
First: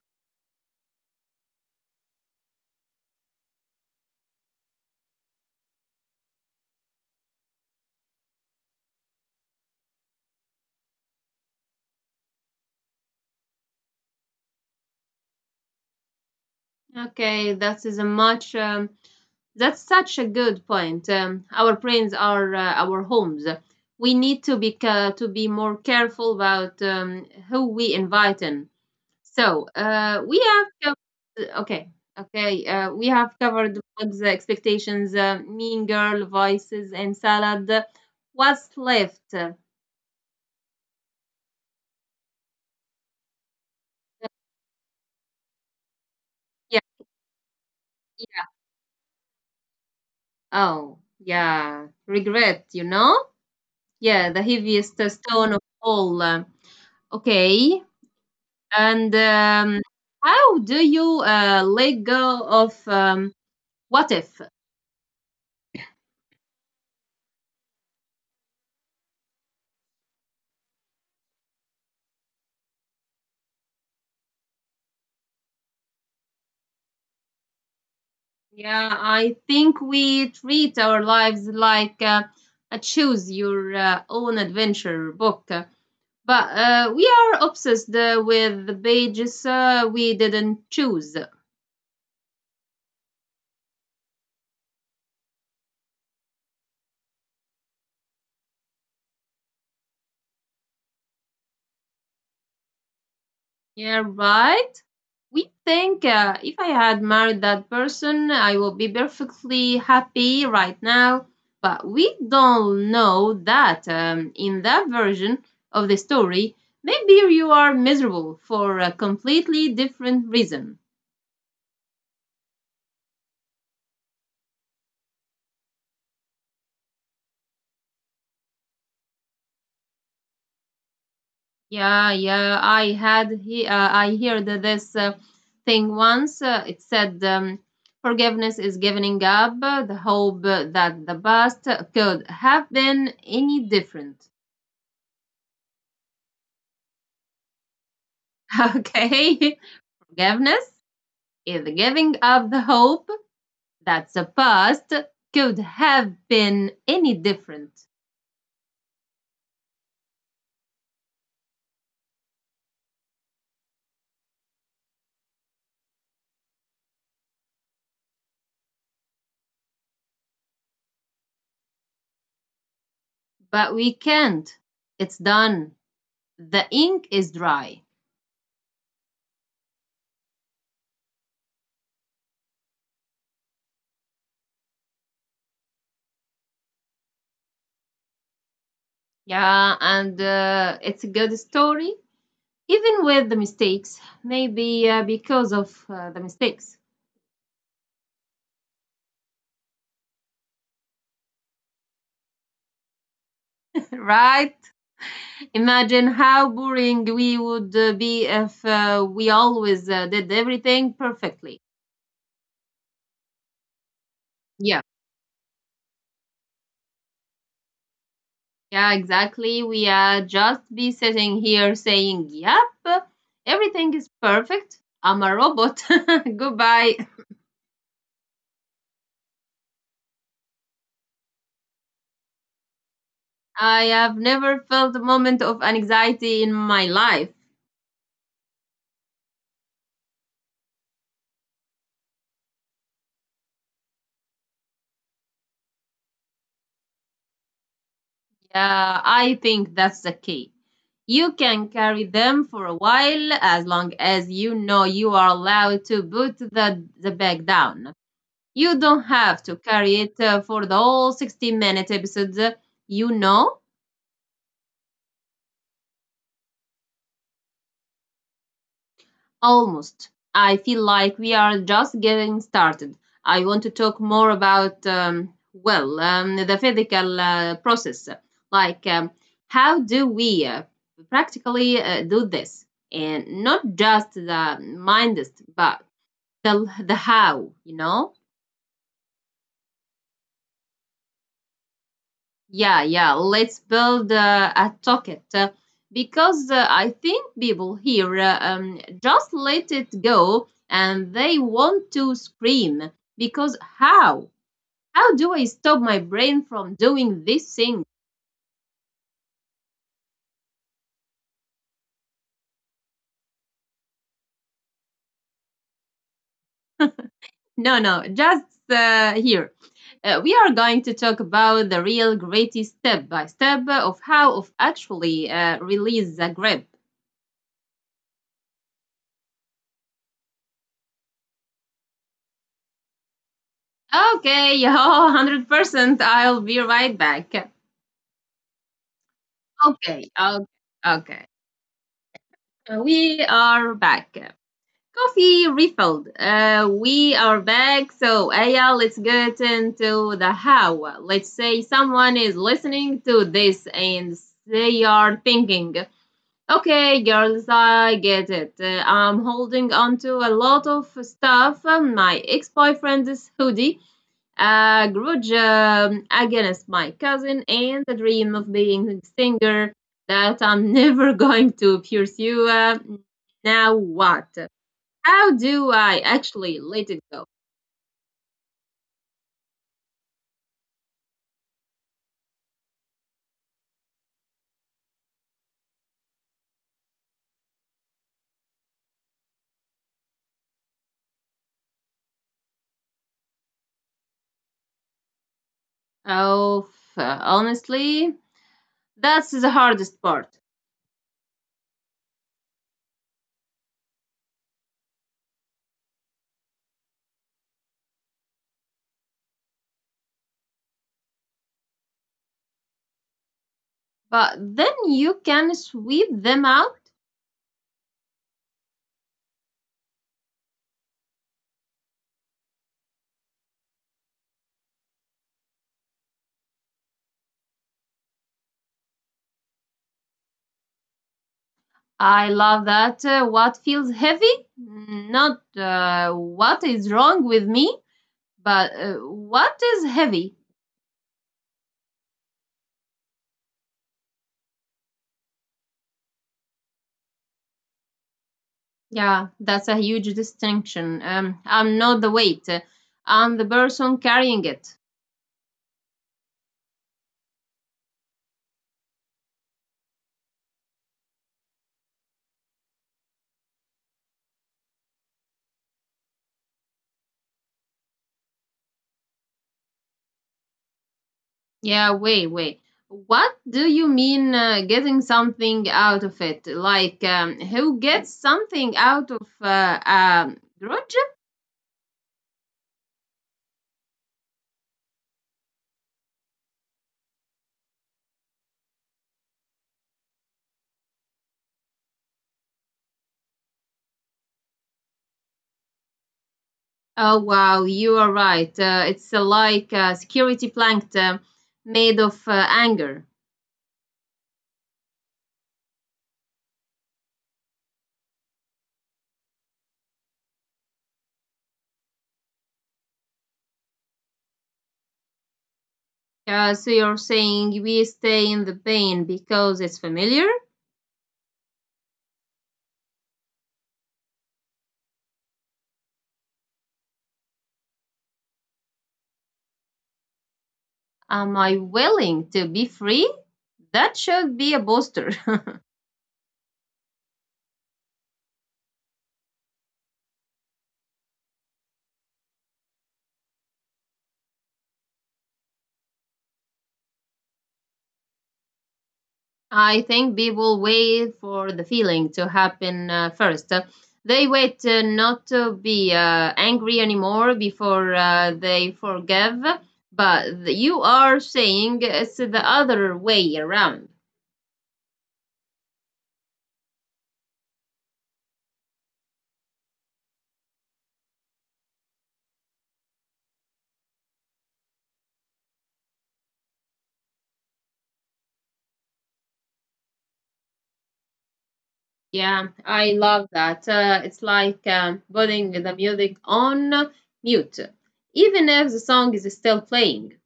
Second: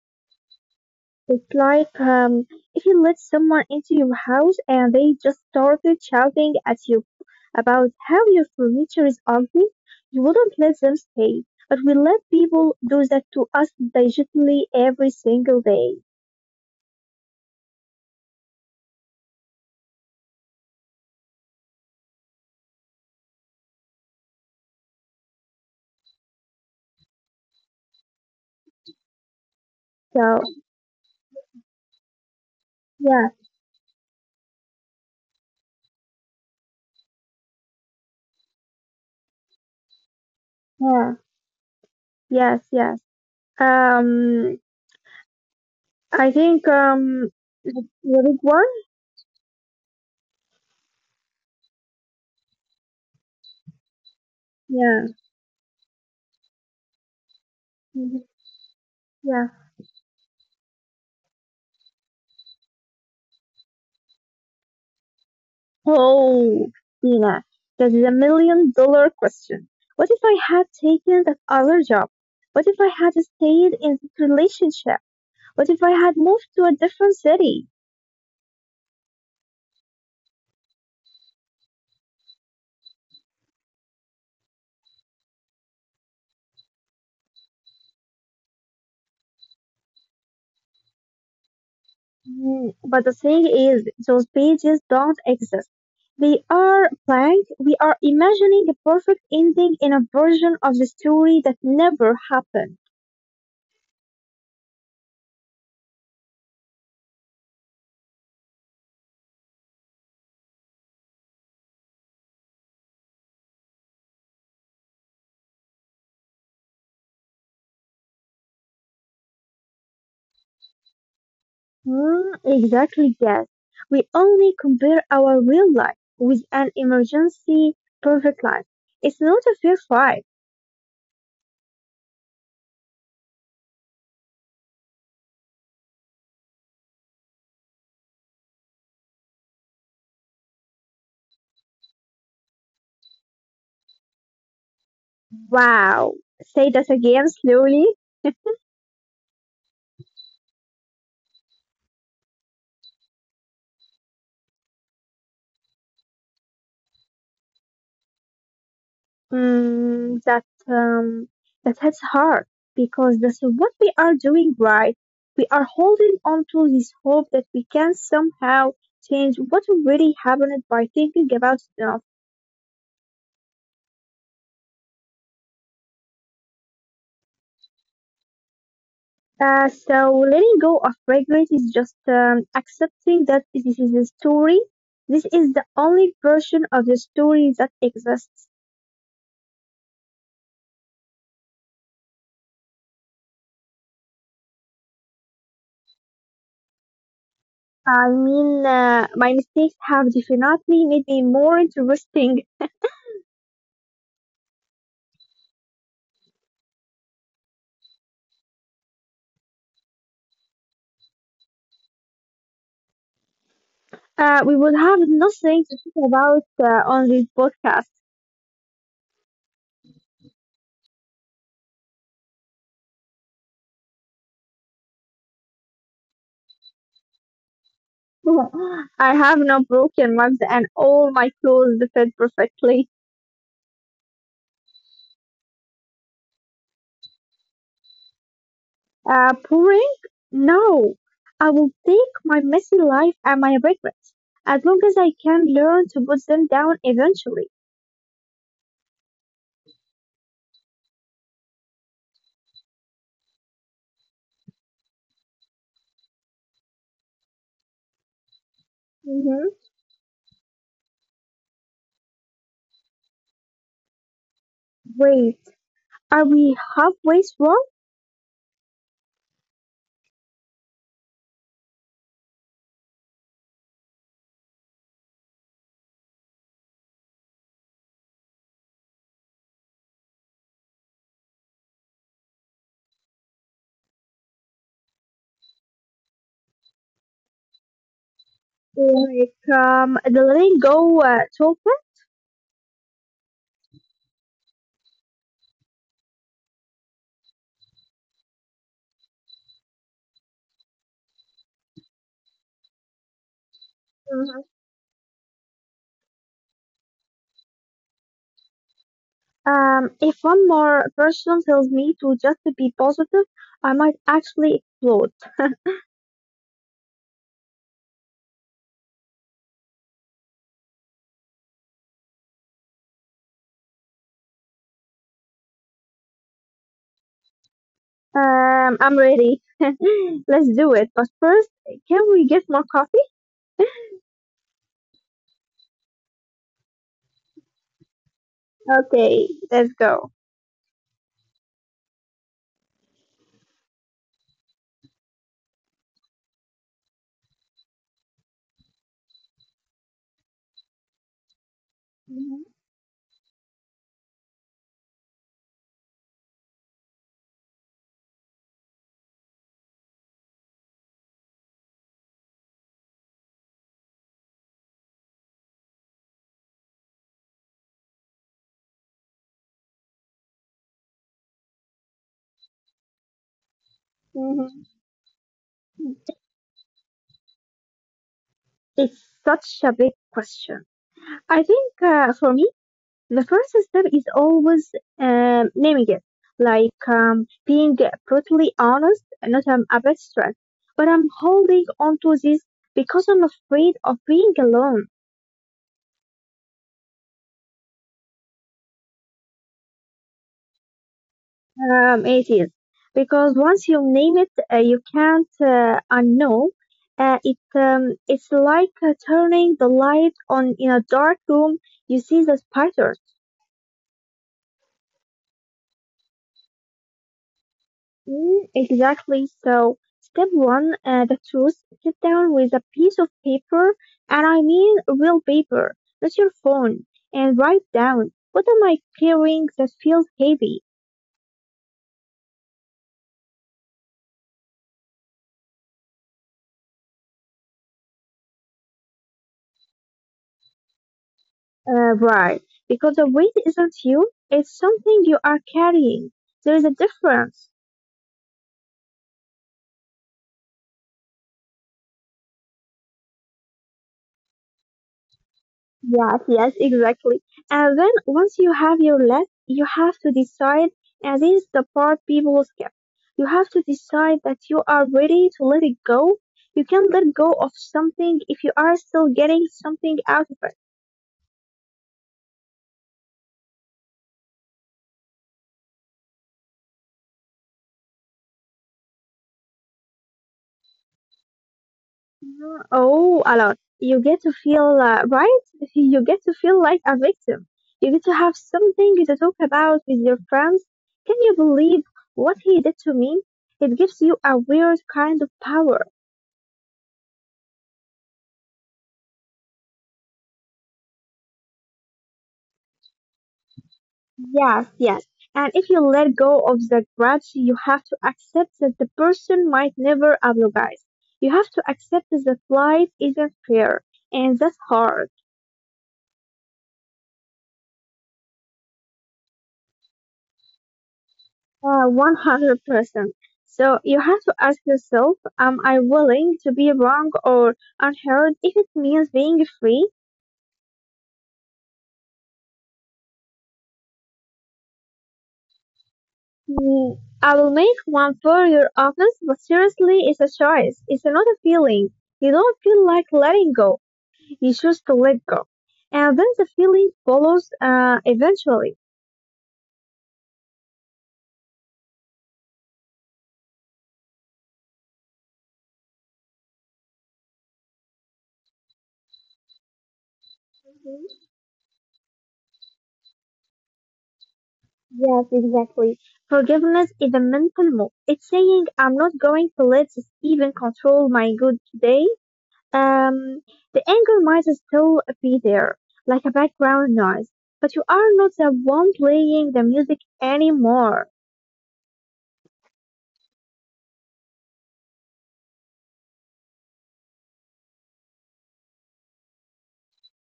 B: It's like if you let someone into your house and they just started shouting at you about how your furniture is ugly, you wouldn't let them stay. But we let people do that to us digitally every single day.
A: Okay, that is a much. That's such a good point. Our brains are our homes. We need to be to be more careful about who we invite in. So
B: So
A: okay, okay. We
B: yeah,
A: have covered bugs, expectations, mean girl voices, and salad. What's left? Yeah,
B: yeah, yes, yes. Um, I think the big
A: yeah.
B: one.
A: Oh, yeah. Regret, you know? Yeah, the heaviest
B: Yeah,
A: stone of all. Okay.
B: mhm,
A: And
B: yeah.
A: um, how do you let go of what if?
B: Oh, Tina, that is a million-dollar question. What if I had taken that other job? What if I had stayed in this relationship? What if I had moved to a different city?
A: Yeah, I think we treat our lives like a choose your own adventure book. But we are obsessed with the pages we didn't choose.
B: But the thing is, those pages don't exist. They are blank. We are imagining a perfect ending in a version of the story that never happened.
A: Yeah, right? We think if I had married that person, I would be perfectly happy right now. But we don't know that, in that version of the story, maybe you are miserable for a completely different reason.
B: Hmm, exactly, yes. We only compare our real life with an emergency perfect life. It's not a fair fight.
A: Yeah, yeah, I heard this thing once. It said, forgiveness is giving up the hope that the past could have been any different.
B: Wow. Say that again slowly.
A: Okay. Forgiveness is the giving of the hope that the past could have been any different.
B: That um, that hits hard because that's what we are doing right. We are holding on to this hope that we can somehow change what already happened by thinking about.
A: But we can't. It's done. The ink is dry.
B: So letting go of regret is just accepting that this is the story. This is the only version of the story that exists.
A: Yeah, and it's a good story, even with the mistakes. Maybe because of the mistakes.
B: I mean, my mistakes have definitely made me more interesting.
A: Right? Imagine how boring we would be if we always did everything perfectly.
B: We would
A: Yeah.
B: have nothing to talk about on this podcast.
A: Yeah, exactly. We are just be sitting here saying, yep, everything is perfect. I'm a robot. Goodbye.
B: I have no broken ribs and all my clothes fit perfectly.
A: I have never felt a moment of anxiety in my life.
B: Pouring. No. I will take my messy life and my regrets, as long as I can learn to put them down eventually.
A: Yeah, I think that's the key. You can carry them for a while as long as you know you are allowed to put the bag down. You don't have
B: Mm-hmm.
A: to carry it for the whole 60-minute episode. You know.
B: Wait, are we halfway through?
A: Almost. I feel like we are just getting started. I want to talk more about, well, the physical process. Like, how do we practically do this? And not just the mindest, but the how, you know?
B: Like the letting go toolkit?
A: Yeah, yeah. Let's build a token, because I think people here just let it go and they want to scream because how?
B: Mhm.
A: How do I stop my brain from doing this thing?
B: If one more person tells me to just to be positive, I might actually explode.
A: No, no, just here. We are going to talk about the real gritty step by step of how of actually release the grip.
B: I'm ready. Let's do it. But first, can we get more coffee?
A: Okay, 100%. I'll be right back.
B: Okay, let's go.
A: Okay, okay, okay. We are back. Coffee refilled. We are back. So, Aya, let's get into the how. Let's say someone
B: Mhm.
A: is listening to this and they are thinking, okay, girls, I get it. I'm holding on to a lot of stuff. My ex boyfriend's hoodie, a grudge against my cousin, and the dream of being a singer that I'm never going to pursue. Now what?
B: Mhm.
A: How do I actually let it go?
B: It's such a big question. I think for me, the first step is always naming it, like being brutally honest, not abstract. But I'm holding on to this because I'm afraid of being alone.
A: Oh, honestly, that's the hardest part.
B: It is because once you name it, you can't unknow. It's like turning the light on in a dark room. You see the pattern.
A: But then you can sweep them out.
B: Mm, exactly. So, step one, the truth. Sit down with a piece of paper, and I mean real paper, not your phone, and write down, what am I carrying that feels heavy?
A: I love that. What feels heavy, not what is wrong with me, but what is heavy.
B: Right. Because the weight isn't you, it's something you are carrying. There is a difference.
A: Yeah, that's a huge distinction. I'm not the weight. I'm the person carrying it.
B: Yes, yes, exactly. And then once you have your list, you have to decide, and this is the part people skip. You have to decide that you are ready to let it go. You can't let go of something if you are still getting something out of it.
A: Yeah, wait, wait. What do you mean getting something out of it? Like, who gets something out of grudge?
B: Mm, oh, a lot. You get to feel, right? You get to feel like a victim. You get to have something to talk about with your friends. Can you believe what he did to me? It gives you a weird kind of power.
A: Oh, wow, you are right. It's like a security blanket made of anger.
B: Yes, yes. And if you let go of the grudge, you have to accept that the person might never apologize. You have to accept that life isn't fair, and that's hard,
A: So you're saying we stay in the pain because it's familiar?
B: 100%. So you have to ask yourself, am I willing to be wrong or unheard if it means being free?
A: Am I willing to be free? That should be a booster.
B: Mm, I will make one for your office, but seriously, it's a choice. It's not a feeling. You don't feel like letting go. You choose to let go. And then the feeling follows eventually.
A: I think people wait for the feeling to happen first. They wait not to be angry anymore before they forgive, but you
B: Mhm.
A: are saying it's the other way around.
B: Yes, exactly. Forgiveness is a mental move. It's saying I'm not going to let this even control my good today. Um, the anger might still be there, like a background noise, but you are not the one playing the music anymore.
A: Yeah, I love that. It's like, putting the music on mute, even if the song is still playing.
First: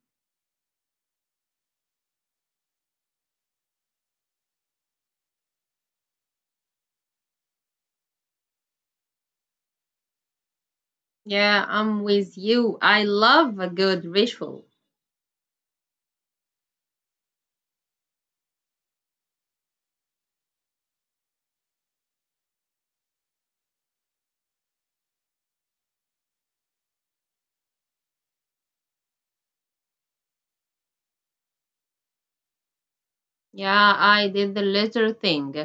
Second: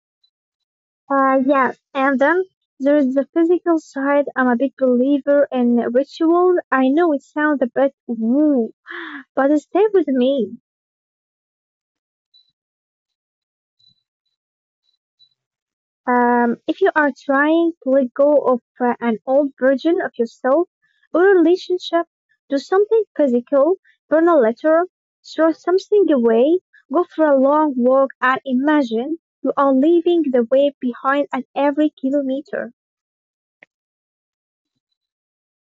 B: Yes, and then there is the physical side. I'm a big believer in rituals. I know it sounds a bit woo, but stay with me.
A: Yeah, I'm with you. I love a good ritual.
B: If you are trying to let go of an old version of yourself or relationship, do something physical, burn a letter, throw something away, go for a long walk, and imagine you are leaving the weight behind at every kilometer.
A: Yeah, I did the little thing.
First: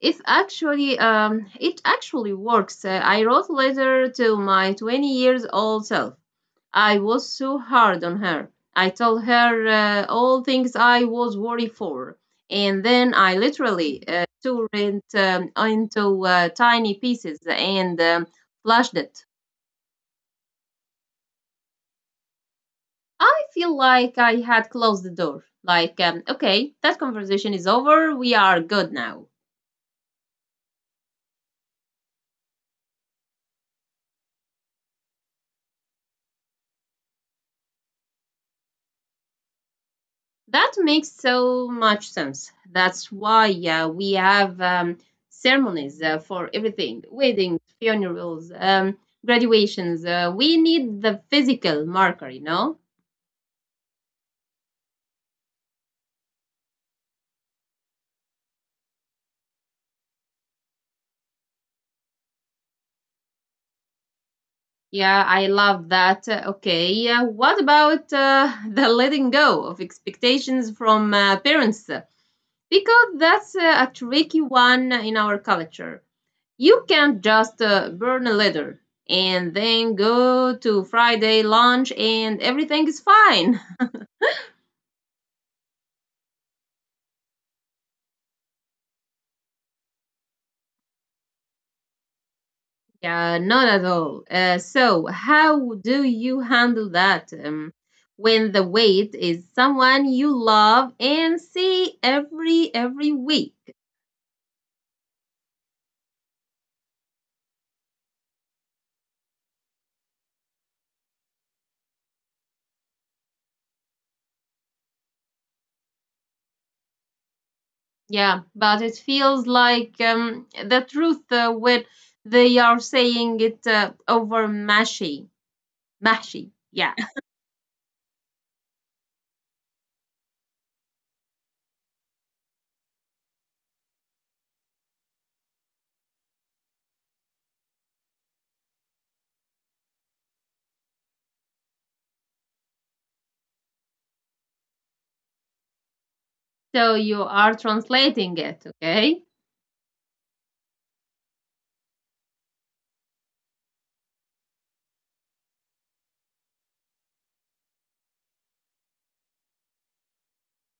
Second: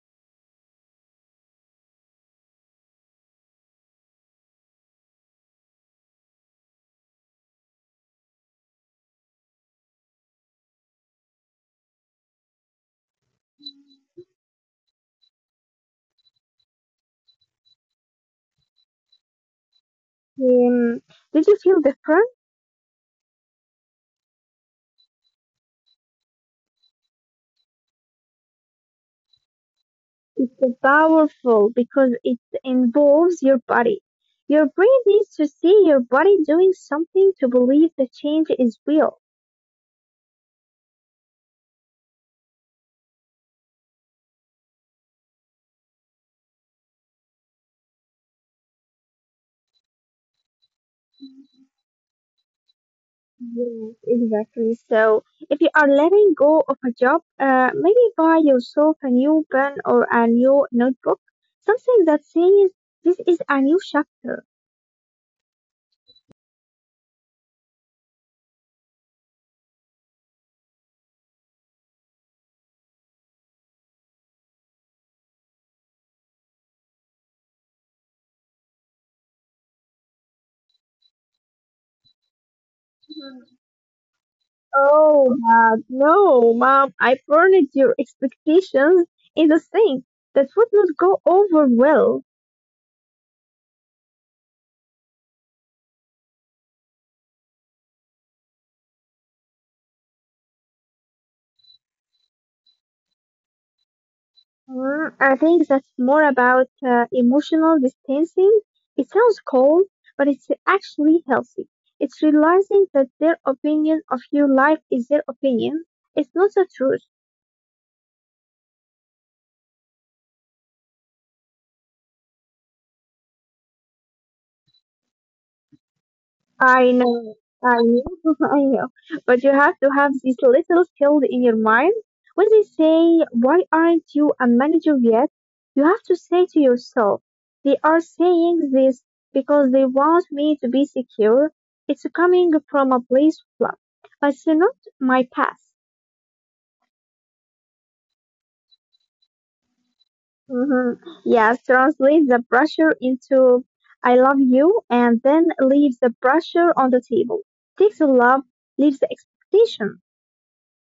A: It actually works. I wrote a letter to my 20 years old self. I was so hard on her. I told her all things I was worried for, and then I literally tore it, into tiny pieces and flushed it.
B: Um, did you feel different?
A: I feel like I had closed the door. Like, okay, that conversation is over. We are good now.
B: It's so powerful because it involves your body. Your brain needs to see your body doing something to believe the change is real.
A: That makes so much sense. That's why we have ceremonies for everything: weddings, funerals, graduations. We need the physical marker, you know?
B: Yes, exactly. So if you are letting go of a job, maybe buy yourself a new pen or a new notebook, something that says this is a new chapter.
A: Yeah, I love that. Okay, yeah, what about the letting go of expectations from parents? Because that's a tricky one in our culture. You can't just burn a letter and then go to Friday lunch and everything is fine.
B: Oh, Dad, no, Mom, I burned your expectations in the thing. That would not go over well.
A: Yeah, not at all. So, how do you handle that when the weight is someone you love and see every week?
B: Mm, I think that's more about emotional distancing. It sounds cold, but it's actually healthy. It's realizing that their opinion of your life is their opinion. It's not the truth.
A: Yeah, but it feels like the truth when they are saying it over mashy, mashy.
B: I
A: Yeah.
B: know, I know, I know. But you have to have this little field in your mind. When they say, why aren't you a manager yet? You have to say to yourself, they are saying this because they want me to be secure. It's coming from a place of love, but it's not my past.
A: So you are translating it, okay?
B: Hmm, yes, translate the pressure into I love you and then leave the pressure on the table. Take the love, leave the expectation.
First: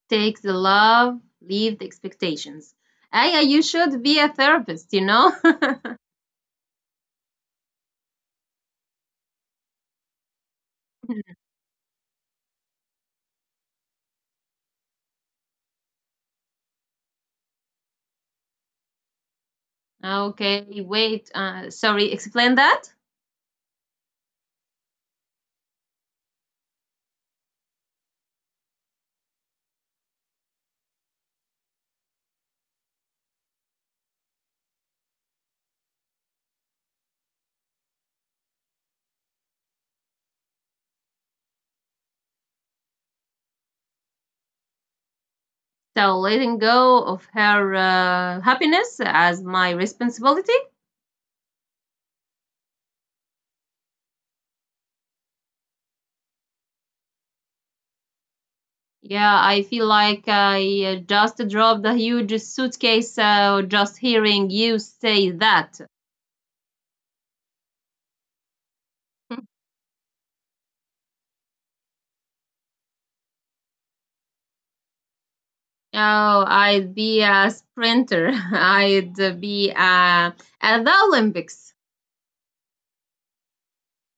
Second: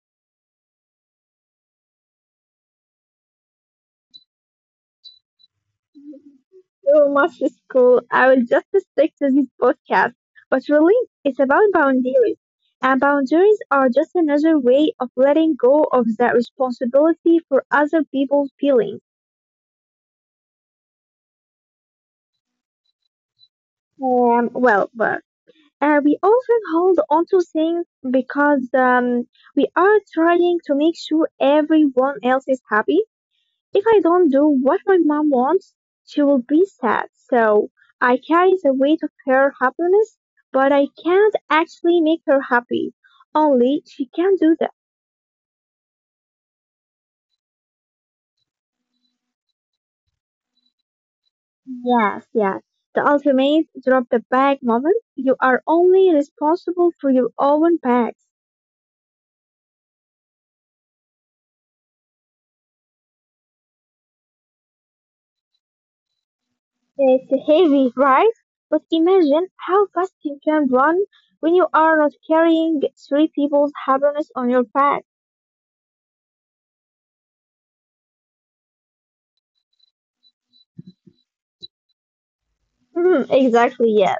A: Take the love, leave the expectations. Aya, you should be a therapist, you know?
B: So much school. I will just stick to this podcast. But really, it's about boundaries. And boundaries are just another way of letting go of that responsibility for other people's feelings.
A: Okay, wait, sorry, explain that.
B: Well, but we often hold on to things because we are trying to make sure everyone else is happy. If I don't do what my mom wants, she will be sad. So I carry the weight of her happiness, but I can't actually make her happy. Only she can do that.
A: So, letting go of her happiness as my responsibility.
B: Yes, yes. The ultimate drop the bag moment. You are only responsible for your own bags.
A: Yeah, I feel like I just dropped a huge suitcase just hearing you say that.
B: It's heavy, right? But imagine how fast you can run when you are not carrying three people's happiness on your back.
A: Oh, I'd be a sprinter. I'd be at the Olympics.
B: Hmm, exactly, yes.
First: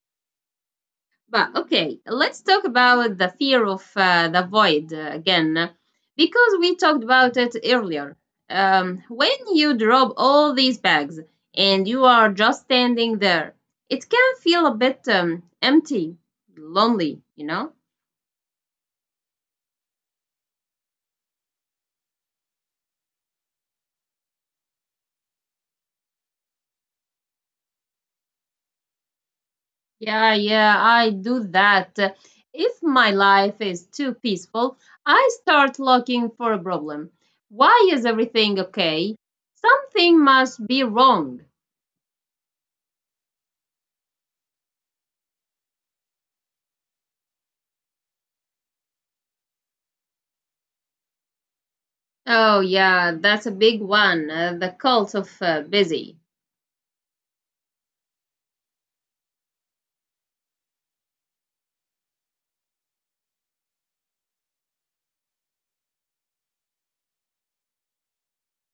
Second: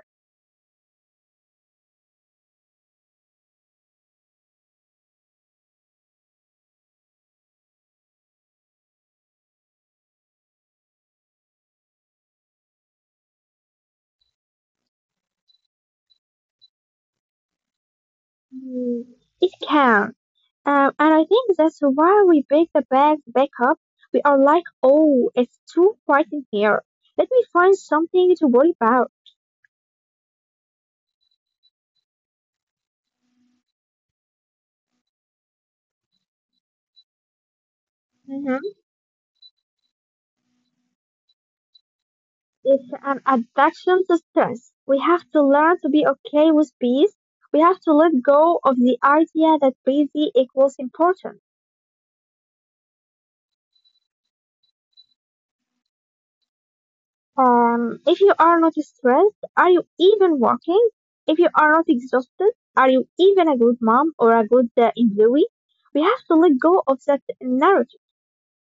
A: But okay, let's talk about the fear of the void again, because we talked about it earlier. When you drop all these bags and you are just standing there, it can feel a bit empty, lonely, you know?
B: Hmm, it can. And I think that's why we break the bags back up. We are like, oh, it's too quiet in here. Let me find something to worry about.
A: Yeah, yeah, I do that. If my life is too peaceful, I start looking for a problem. Why is everything
B: Hmm.
A: okay? Something must be wrong.
B: It's an addiction to stress. We have to learn to be okay with peace. We have to let go of the idea that busy equals important.
A: Oh, yeah, that's a big one. The cult of busy.
B: If you are not stressed, are you even working? If you are not exhausted, are you even a good mom or a good employee? We have to let go of that narrative.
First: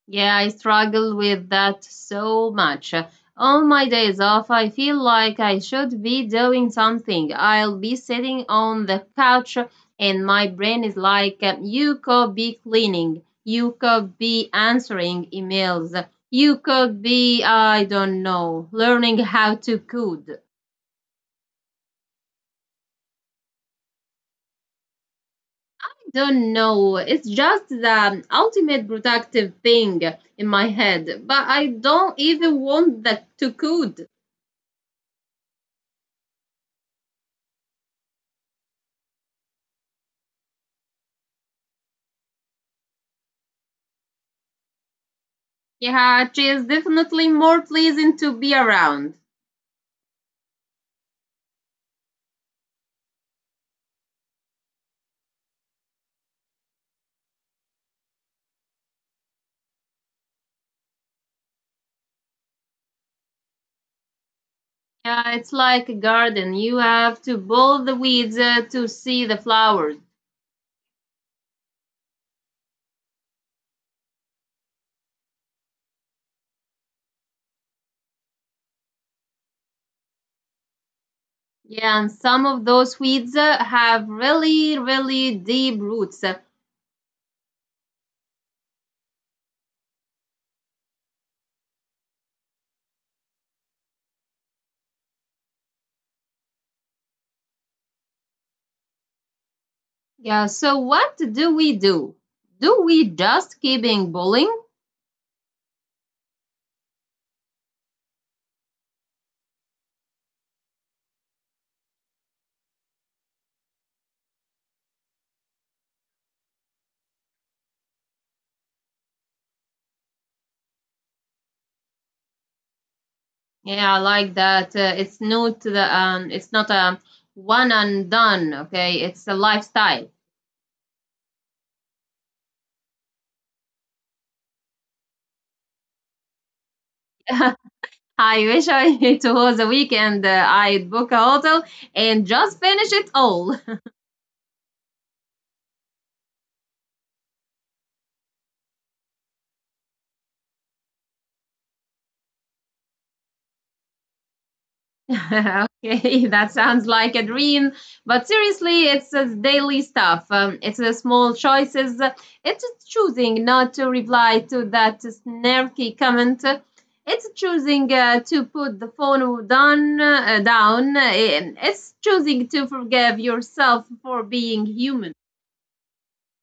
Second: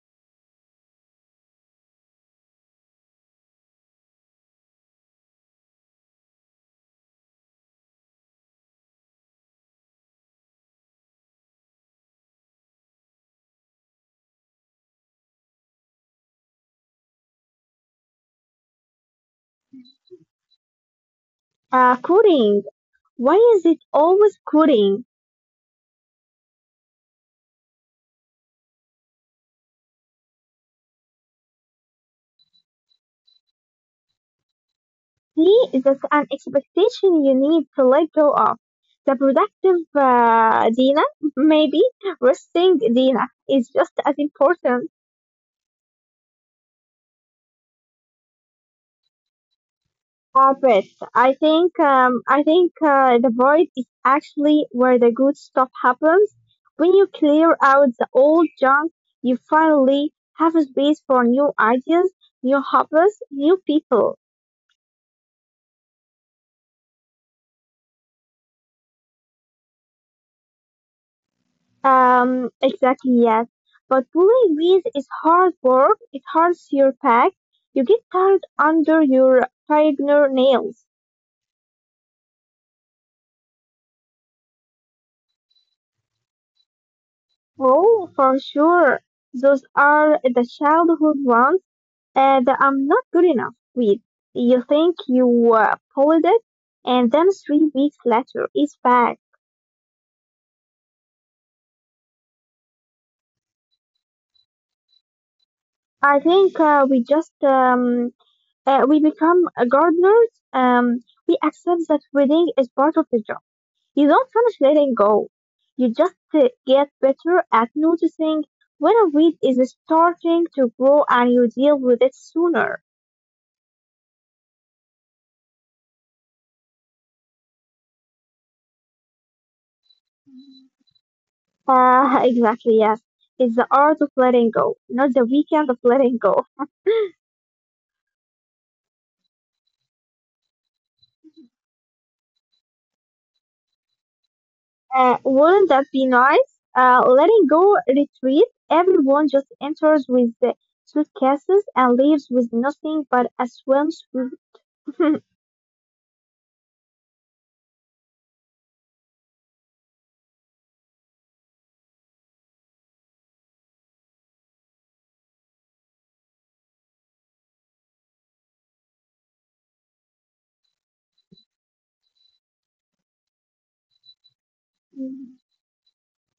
A: Yeah, I struggle with that so much. On my days off, I feel like I should be doing something. I'll be sitting on the couch, and my brain is like, you could be cleaning, you could be answering emails, you could be, I don't know, learning how to code.
B: Coding. Why is it always coding?
A: Don't know. It's just the ultimate productive thing in my head, but I don't even want that to code.
B: See, that's an expectation you need to let go of. The productive Dina, maybe resting Dina, is just as important.
A: Yeah, she is definitely more pleasing to be around.
B: But I think the void is actually where the good stuff happens. When you clear out the old junk, you finally have a space for new ideas, new hobbies, new people.
A: Yeah, it's like a garden. You have to pull the weeds to see the flowers.
B: Exactly, yes. But pulling bees is hard work. It hurts your back. You get tired under your tiger nails.
A: Yeah, and some of those weeds have really, really deep roots.
B: Oh, for sure. Those are the childhood ones that I'm not good enough with. You think you pulled it, and then three weeks later, it's back.
A: Yeah, so what do we do? Do we just keep being bullying?
B: I think we become gardeners. We accept that reading is part of the job. You don't punish letting go. You just get better at noticing when a weed is starting to grow and you deal with it sooner.
A: Yeah, I like that. It's not the, it's not a one and done. Okay, it's a lifestyle.
B: Exactly, yes. It's the art of letting go, not the weekend of letting go.
A: I wish I it was a weekend. I'd book a hotel and just finish it all.
B: Wouldn't that be nice? Letting go retreat. Everyone just enters with the suitcases and leaves with nothing but a swimsuit.
A: Okay, that sounds like a dream, but seriously, it's daily stuff. It's the small choices. It's choosing not to reply to that snarky comment. It's choosing to put the phone down. Down. It's choosing to forgive yourself for being human.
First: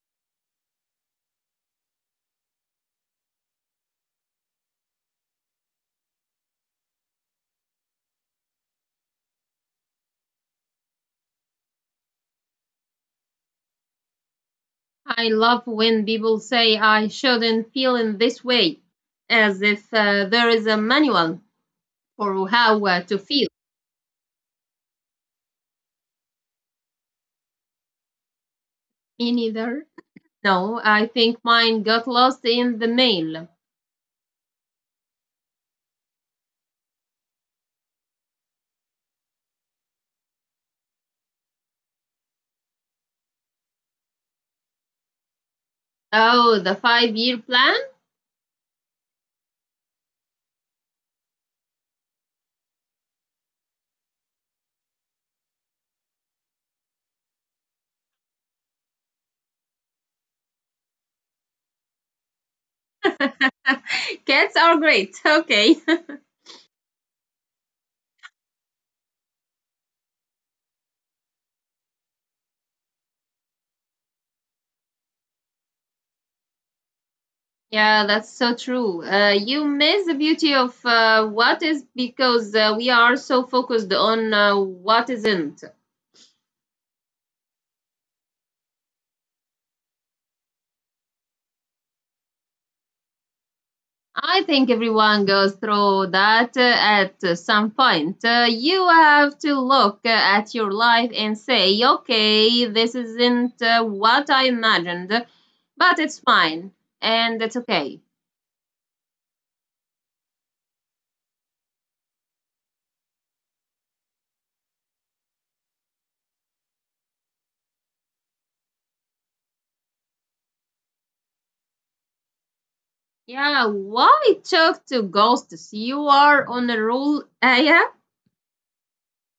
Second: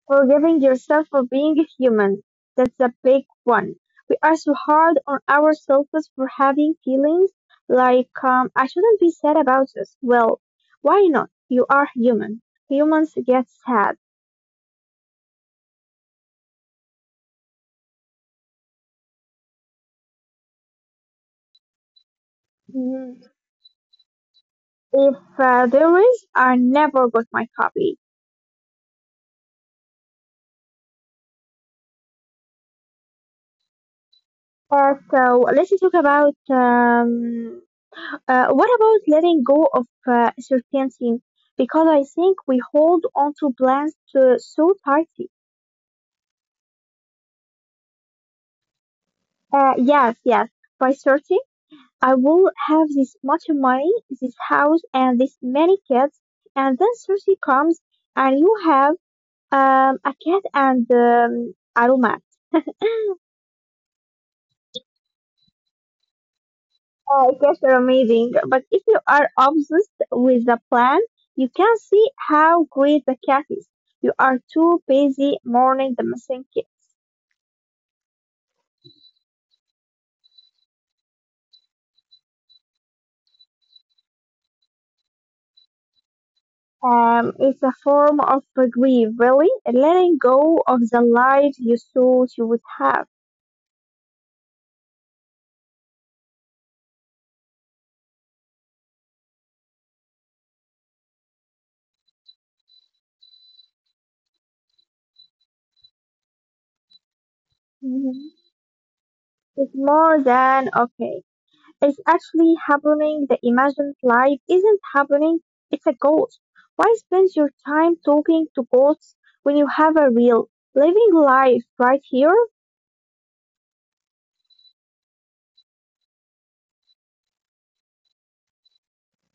B: Forgiving yourself for being human. That's a big one. We are so hard on ourselves for having feelings like, I shouldn't be sad about this. Well, why not? You are human. Humans get sad.
A: I love when people say I shouldn't feel in this way, as if there is a manual for how to
B: Mm,
A: feel.
B: if there is, I never got my copy.
A: Me neither. No, I think mine got lost in the mail.
B: So let's talk about what about letting go of certainty? Because I think we hold on to plans to, so tight.
A: Oh, the 5-year plan?
B: Yes, yes. By 30, I will have this much money, this house, and this many kids. And then 30 comes, and you have a cat and a romance.
A: Cats are great. Okay.
B: Cats are amazing. But if you are obsessed with the plan, you can see how great the cat is. You are too busy mourning the missing kid.
A: Yeah, that's so true. You miss the beauty of what is because we are so focused on what isn't.
B: It's a form of grief, really, letting go of the life you thought you would have.
A: I think everyone goes through that at some point. You have to look at your life and say, okay, this isn't what I imagined, but it's fine and it's okay.
B: Mm-hmm. It's more than okay. It's actually happening. The imagined life isn't happening. It's a ghost. Why spend your time talking to ghosts when you have a real living life right here?
A: Yeah, why it took to ghosts? You are on a roll, Aya.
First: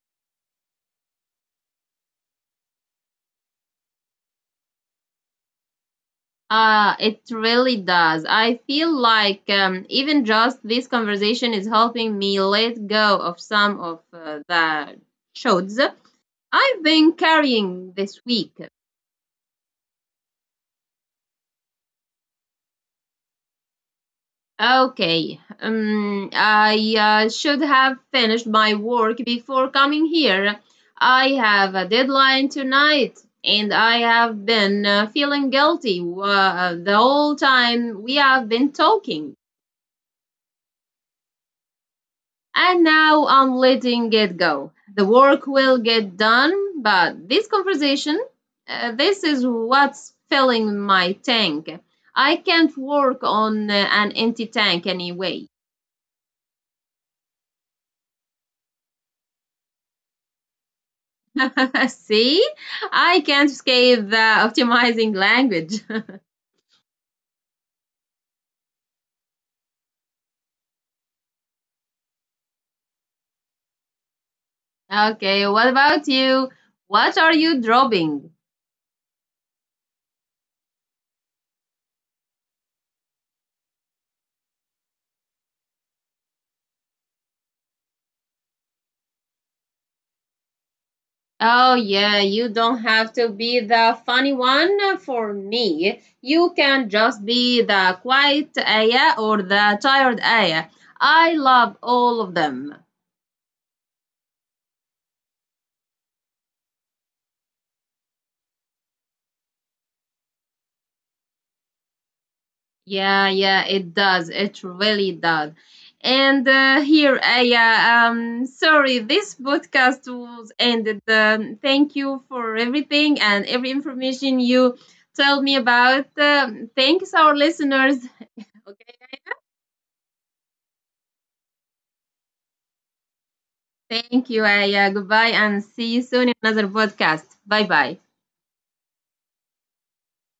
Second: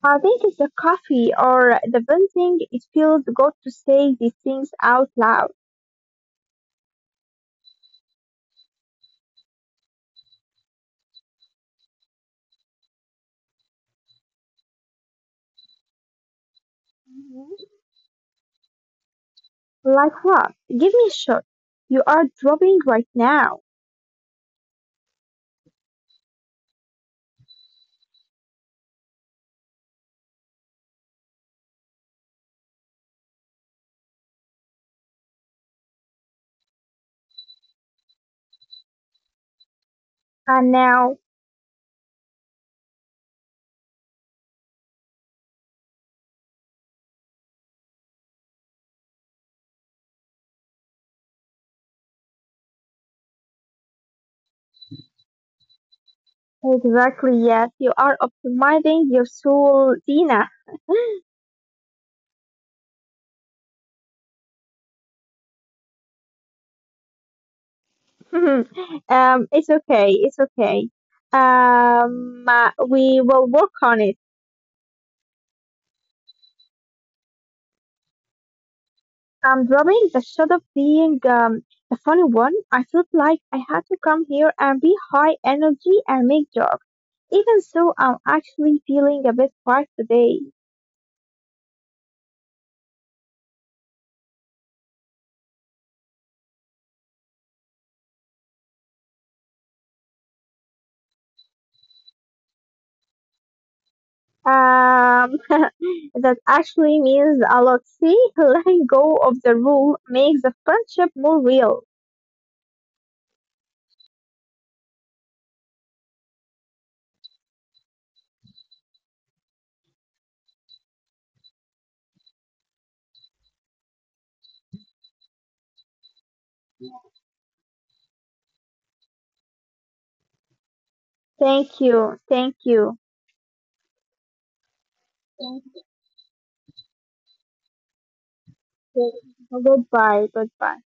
B: I think it's the coffee or the venting. It feels good to say these things out loud.
A: It really does. I feel like even just this conversation is helping me let go of some of the shoulds I've been
B: Mhm.
A: carrying this week.
B: Like what? Give me a shot. You are dropping right now.
A: Okay, I should have finished my work before coming here. I have a deadline tonight, and I have been feeling guilty the whole time we have been talking.
B: And now,
A: And now I'm letting it go. The work will get done, but this conversation, this is what's filling my tank. I can't work on an empty tank anyway.
B: exactly, yes, you are optimizing your soul, Dina.
A: See, I can't escape the optimizing language.
B: Mhm. It's okay, it's okay. We will work on it.
A: Okay, what about you? What are you dropping?
B: I'm dropping the shot of being the funny one. I felt like I had to come here and be high energy and make jokes. Even so, I'm actually feeling a bit tired today.
A: Oh, yeah, you don't have to be the funny one for me. You can just be the quiet Aya or the tired Aya. I love all of them.
B: Um, that actually means a lot. See, letting go of the rule makes the friendship more real.
A: Yeah, yeah, it does. It really does. And here, Aya, sorry, this podcast was ended. Thank you for everything and every information you told me about. Thanks, our listeners. Okay,
B: Thank you, thank you.
A: thank you, Aya. Goodbye,
B: Thank
A: and see you soon in another podcast. Bye bye.
B: you. Goodbye, goodbye.